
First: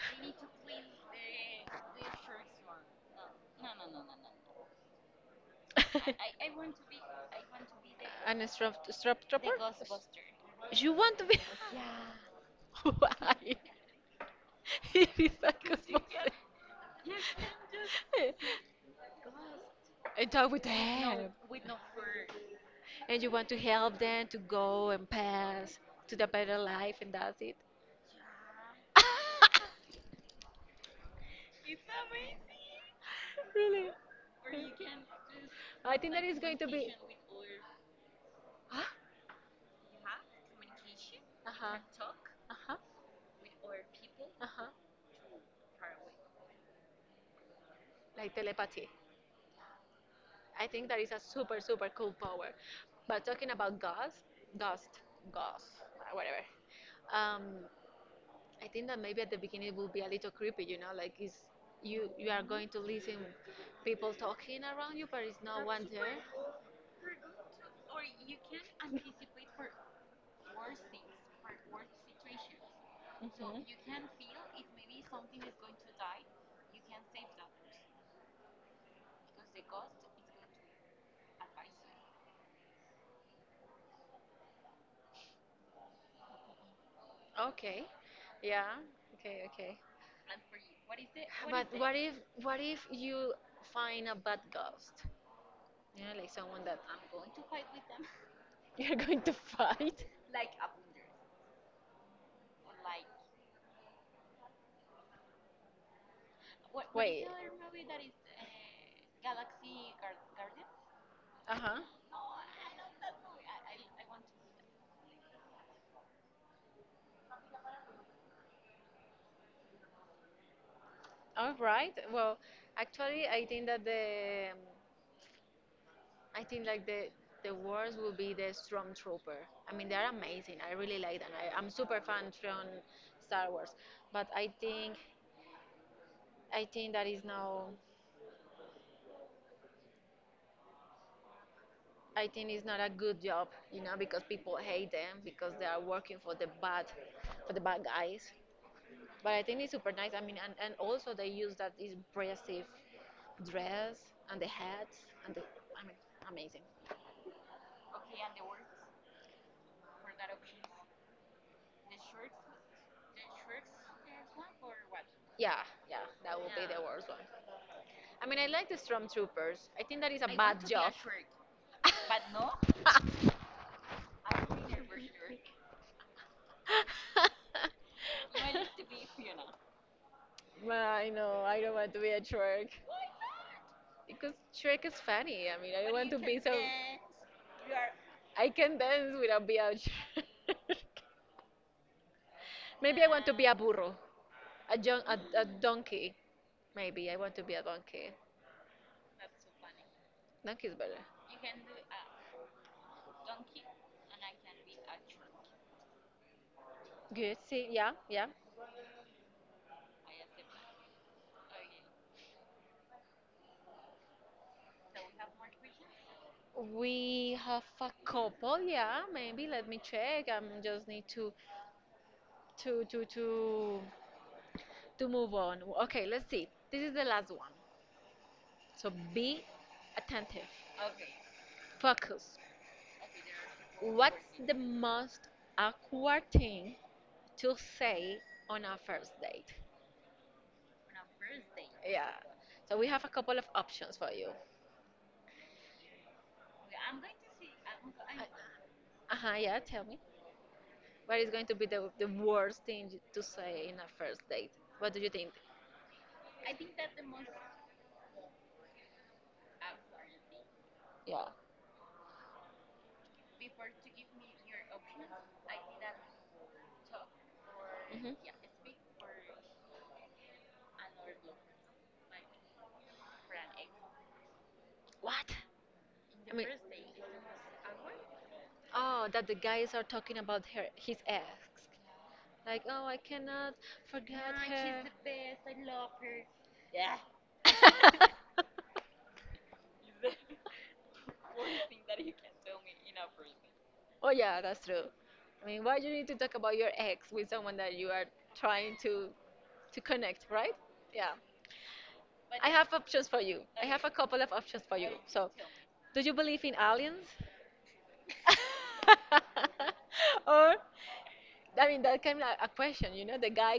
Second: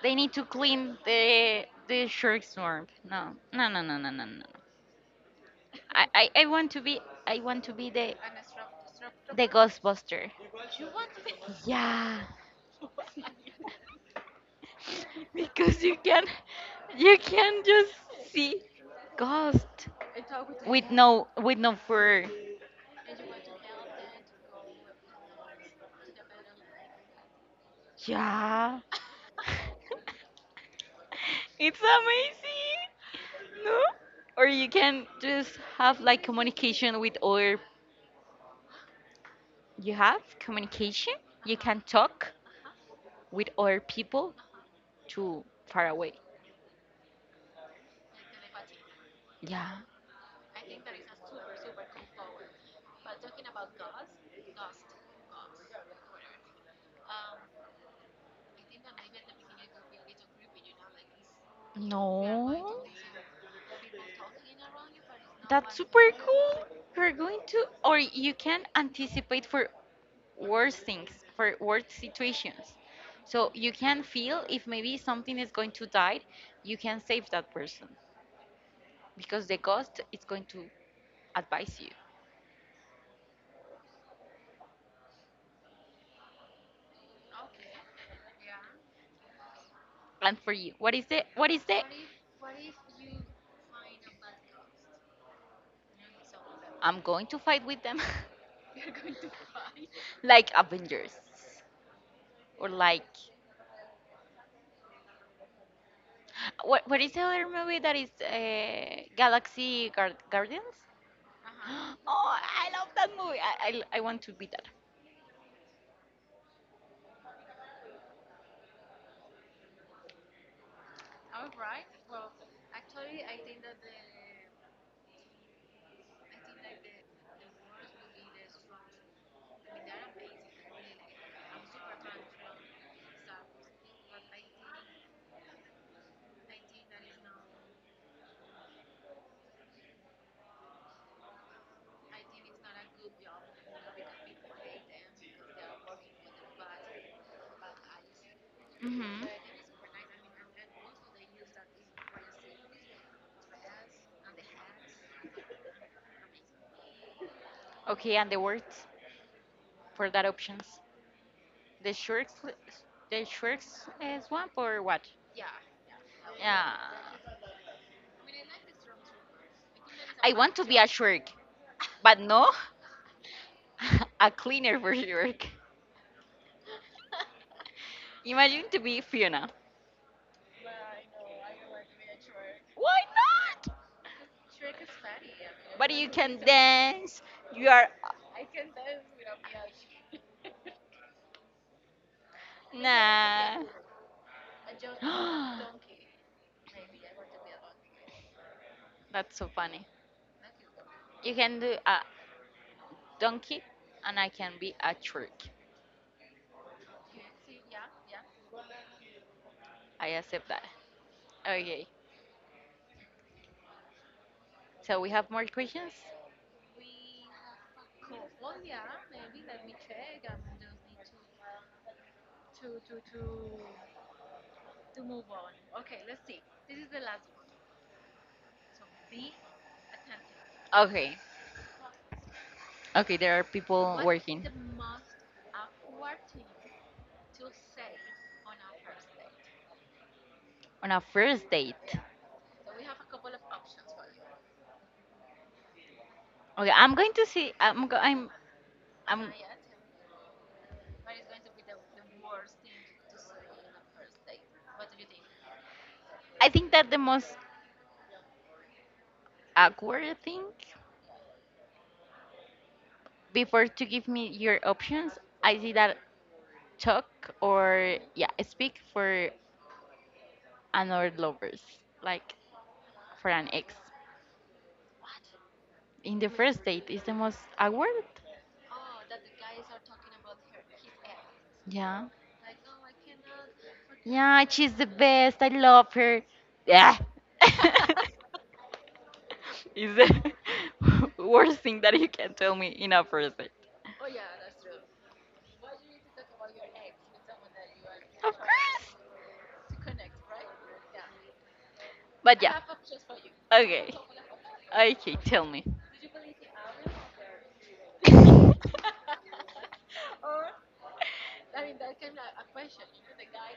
Speaker 2: They need to clean the shark swamp. No, no. I want to be the
Speaker 1: And a strap the
Speaker 2: Ghostbuster.
Speaker 1: you want to be?
Speaker 2: Yeah,
Speaker 1: Why? It is a you can,
Speaker 2: because you can
Speaker 1: cosmopolitan.
Speaker 2: just
Speaker 1: just
Speaker 2: see ghost
Speaker 1: and talk with
Speaker 2: with no
Speaker 1: them.
Speaker 2: fur.
Speaker 1: And you want to help them to go and pass to the better life, and that's it.
Speaker 2: Yeah. It's amazing. No?
Speaker 1: Really?
Speaker 2: Or you can just have
Speaker 1: I think
Speaker 2: like
Speaker 1: that is going to be.
Speaker 2: communication with other
Speaker 1: Huh?
Speaker 2: you have communication.
Speaker 1: Uh
Speaker 2: You can
Speaker 1: huh.
Speaker 2: talk
Speaker 1: Uh huh.
Speaker 2: with other people
Speaker 1: Uh huh.
Speaker 2: to far away.
Speaker 1: Like telepathy.
Speaker 2: Yeah.
Speaker 1: I think that is a super, super cool power. But talking about ghost, ghost, ghost, whatever. Um, I think that maybe at the beginning it will be a little creepy, you know, like it's you are going to listen people talking around you, but it's no
Speaker 2: That's
Speaker 1: one
Speaker 2: super
Speaker 1: there.
Speaker 2: cool. We're going to, or you can anticipate for worse things, for worse situations. So you can
Speaker 1: Mhm.
Speaker 2: feel if maybe something is going to die, you can save that person because the ghost is going to advise you
Speaker 1: Okay. Yeah. Okay. Okay.
Speaker 2: and for you.
Speaker 1: But what if you find a bad ghost? You know, like someone that
Speaker 2: I'm going to fight with them.
Speaker 1: you're going to fight?
Speaker 2: Like Avengers or like what is the
Speaker 1: Wait.
Speaker 2: other movie that is
Speaker 1: Guard?
Speaker 2: Galaxy Guardians?
Speaker 1: Uh-huh.
Speaker 2: Oh, I love that movie. I want to be that.
Speaker 1: All right. Well, actually, I think that the I think like the worst will be the Stormtrooper. I mean, they're amazing. I really like them. I'm super fan from Star Wars, but I think that is no. I think it's not a good job, you know, because people hate them because they are working for the bad guys. But
Speaker 2: Hmm.
Speaker 1: I think it's super nice. I mean, and also they use that impressive dress and the hats and the, I mean, amazing.
Speaker 2: Okay, and the words for that options. The sharks, the sharks swamp or what?
Speaker 1: Yeah, yeah, that would be the
Speaker 2: Yeah.
Speaker 1: worst one. I mean, I like the stormtroopers. I think that is a
Speaker 2: I
Speaker 1: bad
Speaker 2: want
Speaker 1: want
Speaker 2: to be
Speaker 1: job.
Speaker 2: a shark, but no, a cleaner for shark. Imagine to be Fiona.
Speaker 1: Well, I know, I don't want to be a Shrek.
Speaker 2: Why not?
Speaker 1: Because Shrek is funny. I mean, I don't
Speaker 2: But
Speaker 1: want
Speaker 2: you
Speaker 1: to be
Speaker 2: can
Speaker 1: so.
Speaker 2: dance. You are
Speaker 1: I can dance without being a Shrek. Maybe I want to be a
Speaker 2: nah.
Speaker 1: burro, a, a donkey. Maybe I want to be a donkey.
Speaker 2: That's so funny.
Speaker 1: Donkey is better.
Speaker 2: You can do a donkey, and I can be a trick.
Speaker 1: Good. See, yeah, yeah.
Speaker 2: I accept that. Okay. So we have more questions.
Speaker 1: We have a couple. Yeah, maybe. Let me check. I am just need to to to to to move on. Okay, let's see. This is the last one. So be attentive.
Speaker 2: Okay.
Speaker 1: Focus.
Speaker 2: Okay. There are people
Speaker 1: What's
Speaker 2: working
Speaker 1: the most awkward thing to say on a first date?
Speaker 2: on a first date.
Speaker 1: Yeah. So we have a couple of options for you.
Speaker 2: Okay.
Speaker 1: I'm
Speaker 2: I'm
Speaker 1: going
Speaker 2: going
Speaker 1: to
Speaker 2: to
Speaker 1: see.
Speaker 2: see. I'm.
Speaker 1: I'm
Speaker 2: Go,
Speaker 1: going.
Speaker 2: I'm.
Speaker 1: Uh
Speaker 2: I'm.
Speaker 1: huh. Yeah. Tell me. What is going to be the worst thing to say in a first date? What do you think?
Speaker 2: I think that the most awkward thing
Speaker 1: Yeah.
Speaker 2: before to give me your options, I see that talk or
Speaker 1: Mhm.
Speaker 2: yeah speak for another lovers like for an ex
Speaker 1: What?
Speaker 2: in the
Speaker 1: I mean,
Speaker 2: first date is the most awkward.
Speaker 1: oh, that the guys are talking about her, his ex.
Speaker 2: Yeah,
Speaker 1: Like, oh, I cannot forget
Speaker 2: yeah she's the best, I love her. Yeah.
Speaker 1: her.
Speaker 2: Is the worst thing that you can tell me in a first date,
Speaker 1: Oh yeah, that's true. I mean, why do you need to talk about your ex with someone that you are
Speaker 2: of
Speaker 1: trying
Speaker 2: course,
Speaker 1: to connect, right? Yeah.
Speaker 2: but
Speaker 1: I
Speaker 2: yeah.
Speaker 1: have options for you. I have a
Speaker 2: Okay,
Speaker 1: couple of options for you.
Speaker 2: okay,
Speaker 1: So,
Speaker 2: tell me.
Speaker 1: do you believe in aliens? Or I mean, that can be a question. You know, the guy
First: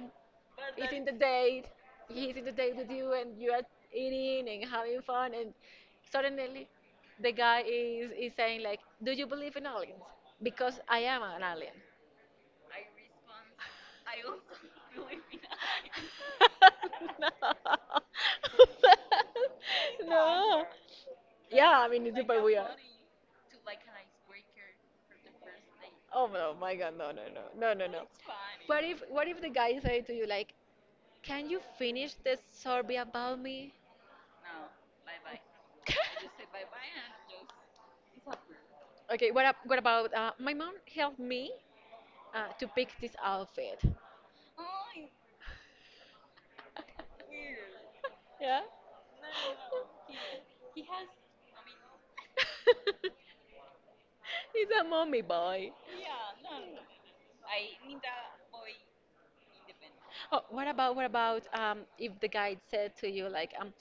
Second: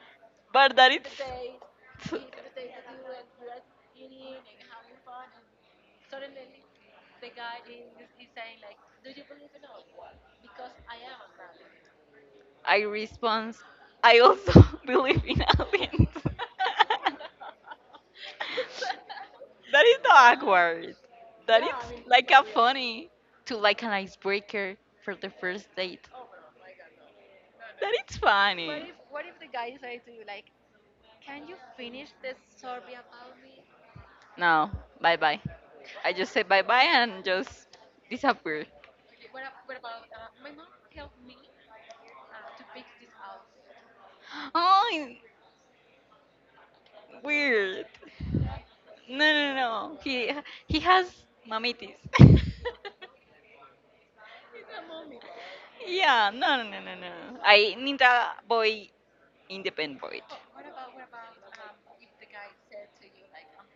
Speaker 2: But that
Speaker 1: is in the
Speaker 2: it's.
Speaker 1: date. He's in the date with you, and you are eating and having fun, and suddenly the guy is saying like, "Do you believe in aliens? Because I am an alien."
Speaker 2: I response. I also believe in aliens.
Speaker 1: No.
Speaker 2: That is not
Speaker 1: No.
Speaker 2: awkward. That
Speaker 1: Yeah, I
Speaker 2: is
Speaker 1: mean it's
Speaker 2: like
Speaker 1: super
Speaker 2: a
Speaker 1: weird.
Speaker 2: funny. To like an icebreaker for the first date.
Speaker 1: Oh no, my God, no, no, no, no, no,
Speaker 2: That
Speaker 1: no.
Speaker 2: it's
Speaker 1: What
Speaker 2: funny.
Speaker 1: if what if the guy say to you like, "Can you finish the survey about me?"
Speaker 2: No, bye bye. I just say bye bye and just disappear.
Speaker 1: Okay, what about my mom helped me to pick this outfit.
Speaker 2: Oh, weird.
Speaker 1: Yeah.
Speaker 2: No. He has mamitis.
Speaker 1: He's a mommy boy.
Speaker 2: Yeah, no. I need a boy independent boy.
Speaker 1: Oh, what about if the guide said to you like,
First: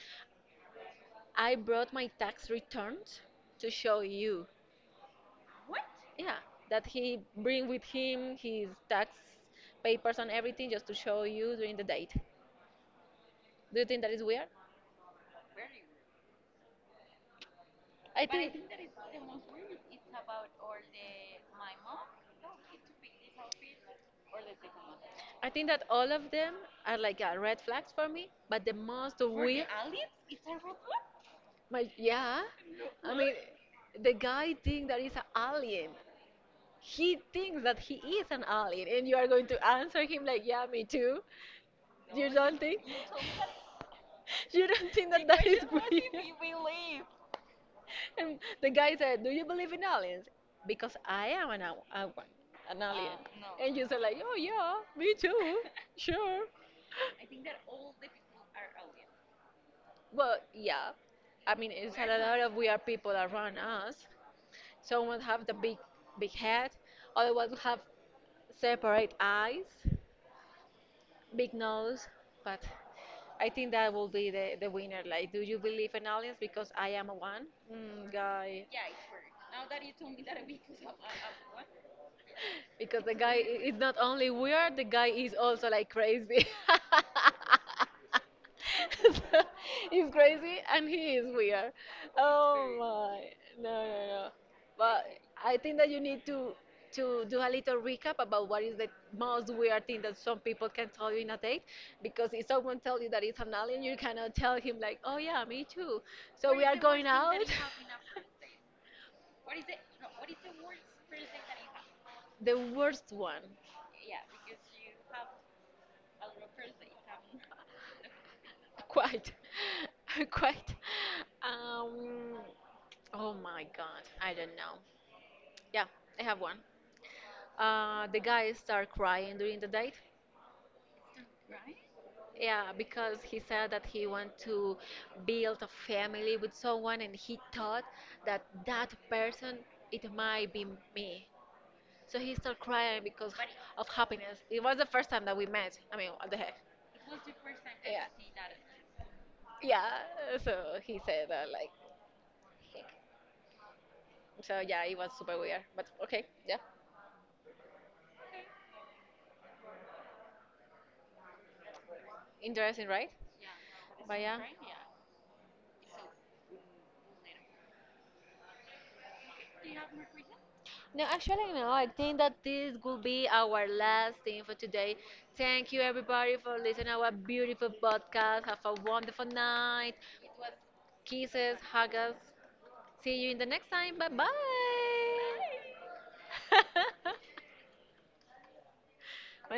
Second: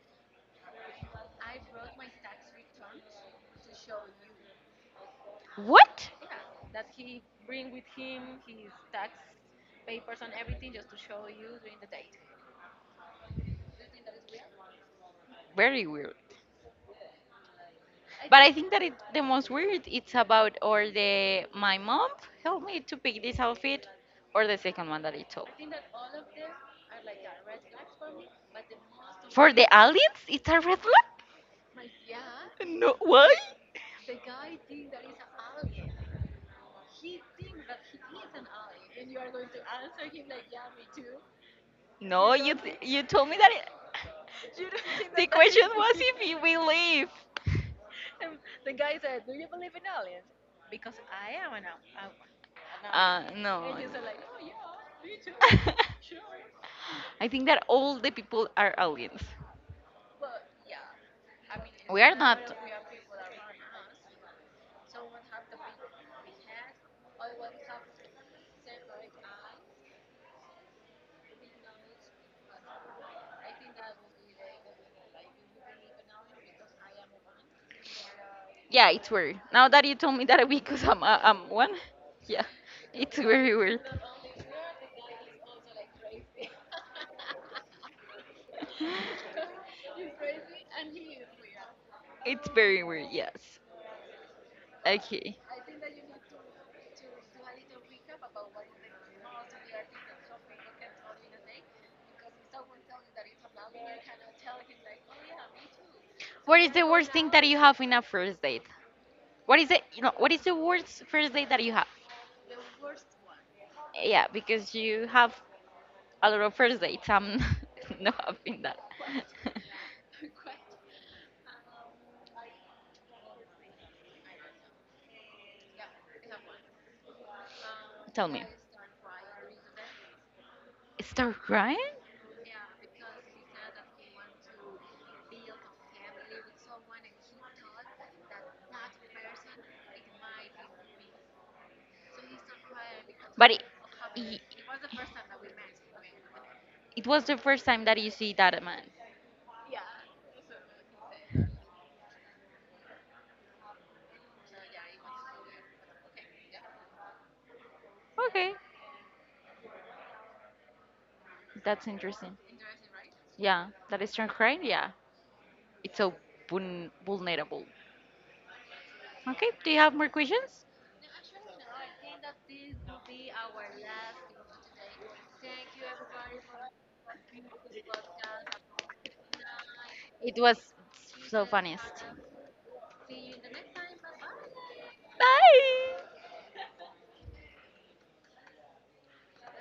Speaker 1: I brought my tax returns to show you.
Speaker 2: What?
Speaker 1: Yeah, that he bring with him his tax papers and everything just to show you during the date. Do you think that is weird?
Speaker 2: Very weird.
Speaker 1: I
Speaker 2: But
Speaker 1: think.
Speaker 2: I think that it, the most weird it's about or the my mom helped me to pick this outfit or the second one that I
Speaker 1: I
Speaker 2: told.
Speaker 1: think that all of them are like red flags for me, but the most weird.
Speaker 2: For the aliens, it's a red flag.
Speaker 1: My yeah,
Speaker 2: No,
Speaker 1: I mean,
Speaker 2: why?
Speaker 1: the guy thinks that he's an alien. He thinks that he is an alien, and you are going to answer him like, "Yeah, me too." You
Speaker 2: No,
Speaker 1: don't think?
Speaker 2: you told me that. It,
Speaker 1: You don't think
Speaker 2: the
Speaker 1: that that
Speaker 2: question
Speaker 1: is
Speaker 2: was
Speaker 1: weird?
Speaker 2: if you believe.
Speaker 1: And the guy said, "Do you believe in aliens? Because I am an al- a one, an alien."
Speaker 2: No.
Speaker 1: And you said like, "Oh yeah, me too, sure."
Speaker 2: I think that all the people are aliens.
Speaker 1: But yeah, I mean, it's
Speaker 2: We
Speaker 1: a
Speaker 2: are not.
Speaker 1: lot of weird people around us. Some will have the big, big head. Other ones will have separate eyes, big nose. But I think that will be the winner. Like, do you believe in aliens? Because I am one. Guy.
Speaker 2: Yeah, it's weird. Now that you told me that because I'm one, yeah,
Speaker 1: Because
Speaker 2: it's very
Speaker 1: is
Speaker 2: weird.
Speaker 1: not only weird, the guy is also like crazy. So, he's crazy and he is weird.
Speaker 2: It's
Speaker 1: Oh
Speaker 2: very weird.
Speaker 1: my.
Speaker 2: Yes.
Speaker 1: No, no, no. But
Speaker 2: Okay.
Speaker 1: I think that you need to do a little recap about what is the most weird thing that some people can tell you in a date, because if someone tells you that it's an alien you cannot tell him like, oh yeah, me too, so
Speaker 2: What
Speaker 1: we
Speaker 2: is
Speaker 1: are
Speaker 2: the
Speaker 1: going
Speaker 2: worst thing
Speaker 1: out.
Speaker 2: that you have in a first date? What is it? You know, what is the worst first date that you have?
Speaker 1: The worst one.
Speaker 2: Yeah, because you have a lot of first dates. I'm not having that.
Speaker 1: Quite, quite. Um, oh my God, I don't know. Yeah, I have one. The
Speaker 2: Tell me.
Speaker 1: guy started crying during the date.
Speaker 2: Start crying?
Speaker 1: Yeah, because he said that he want to build a family with someone, and he thought that that person it might be me. So he started crying because
Speaker 2: But
Speaker 1: of happiness.
Speaker 2: it,
Speaker 1: It was the first time that we met. I mean, what the heck?
Speaker 2: it was the first time that
Speaker 1: Yeah.
Speaker 2: you see that man.
Speaker 1: Yeah, so he said that like, so yeah, it was super weird, but okay, yeah,
Speaker 2: Okay, that's interesting.
Speaker 1: interesting, right?
Speaker 2: Yeah, that is
Speaker 1: But
Speaker 2: strong
Speaker 1: yeah.
Speaker 2: crying. Yeah, it's so vulnerable. Okay, do you have more questions?
Speaker 1: No, actually, no. I think that this will be our last thing for today. Thank you, everybody, for listening to our beautiful podcast. Have a wonderful night.
Speaker 2: It was so
Speaker 1: Kisses,
Speaker 2: funniest.
Speaker 1: hugs. See you in the next time. Bye bye.
Speaker 2: Bye!
Speaker 1: My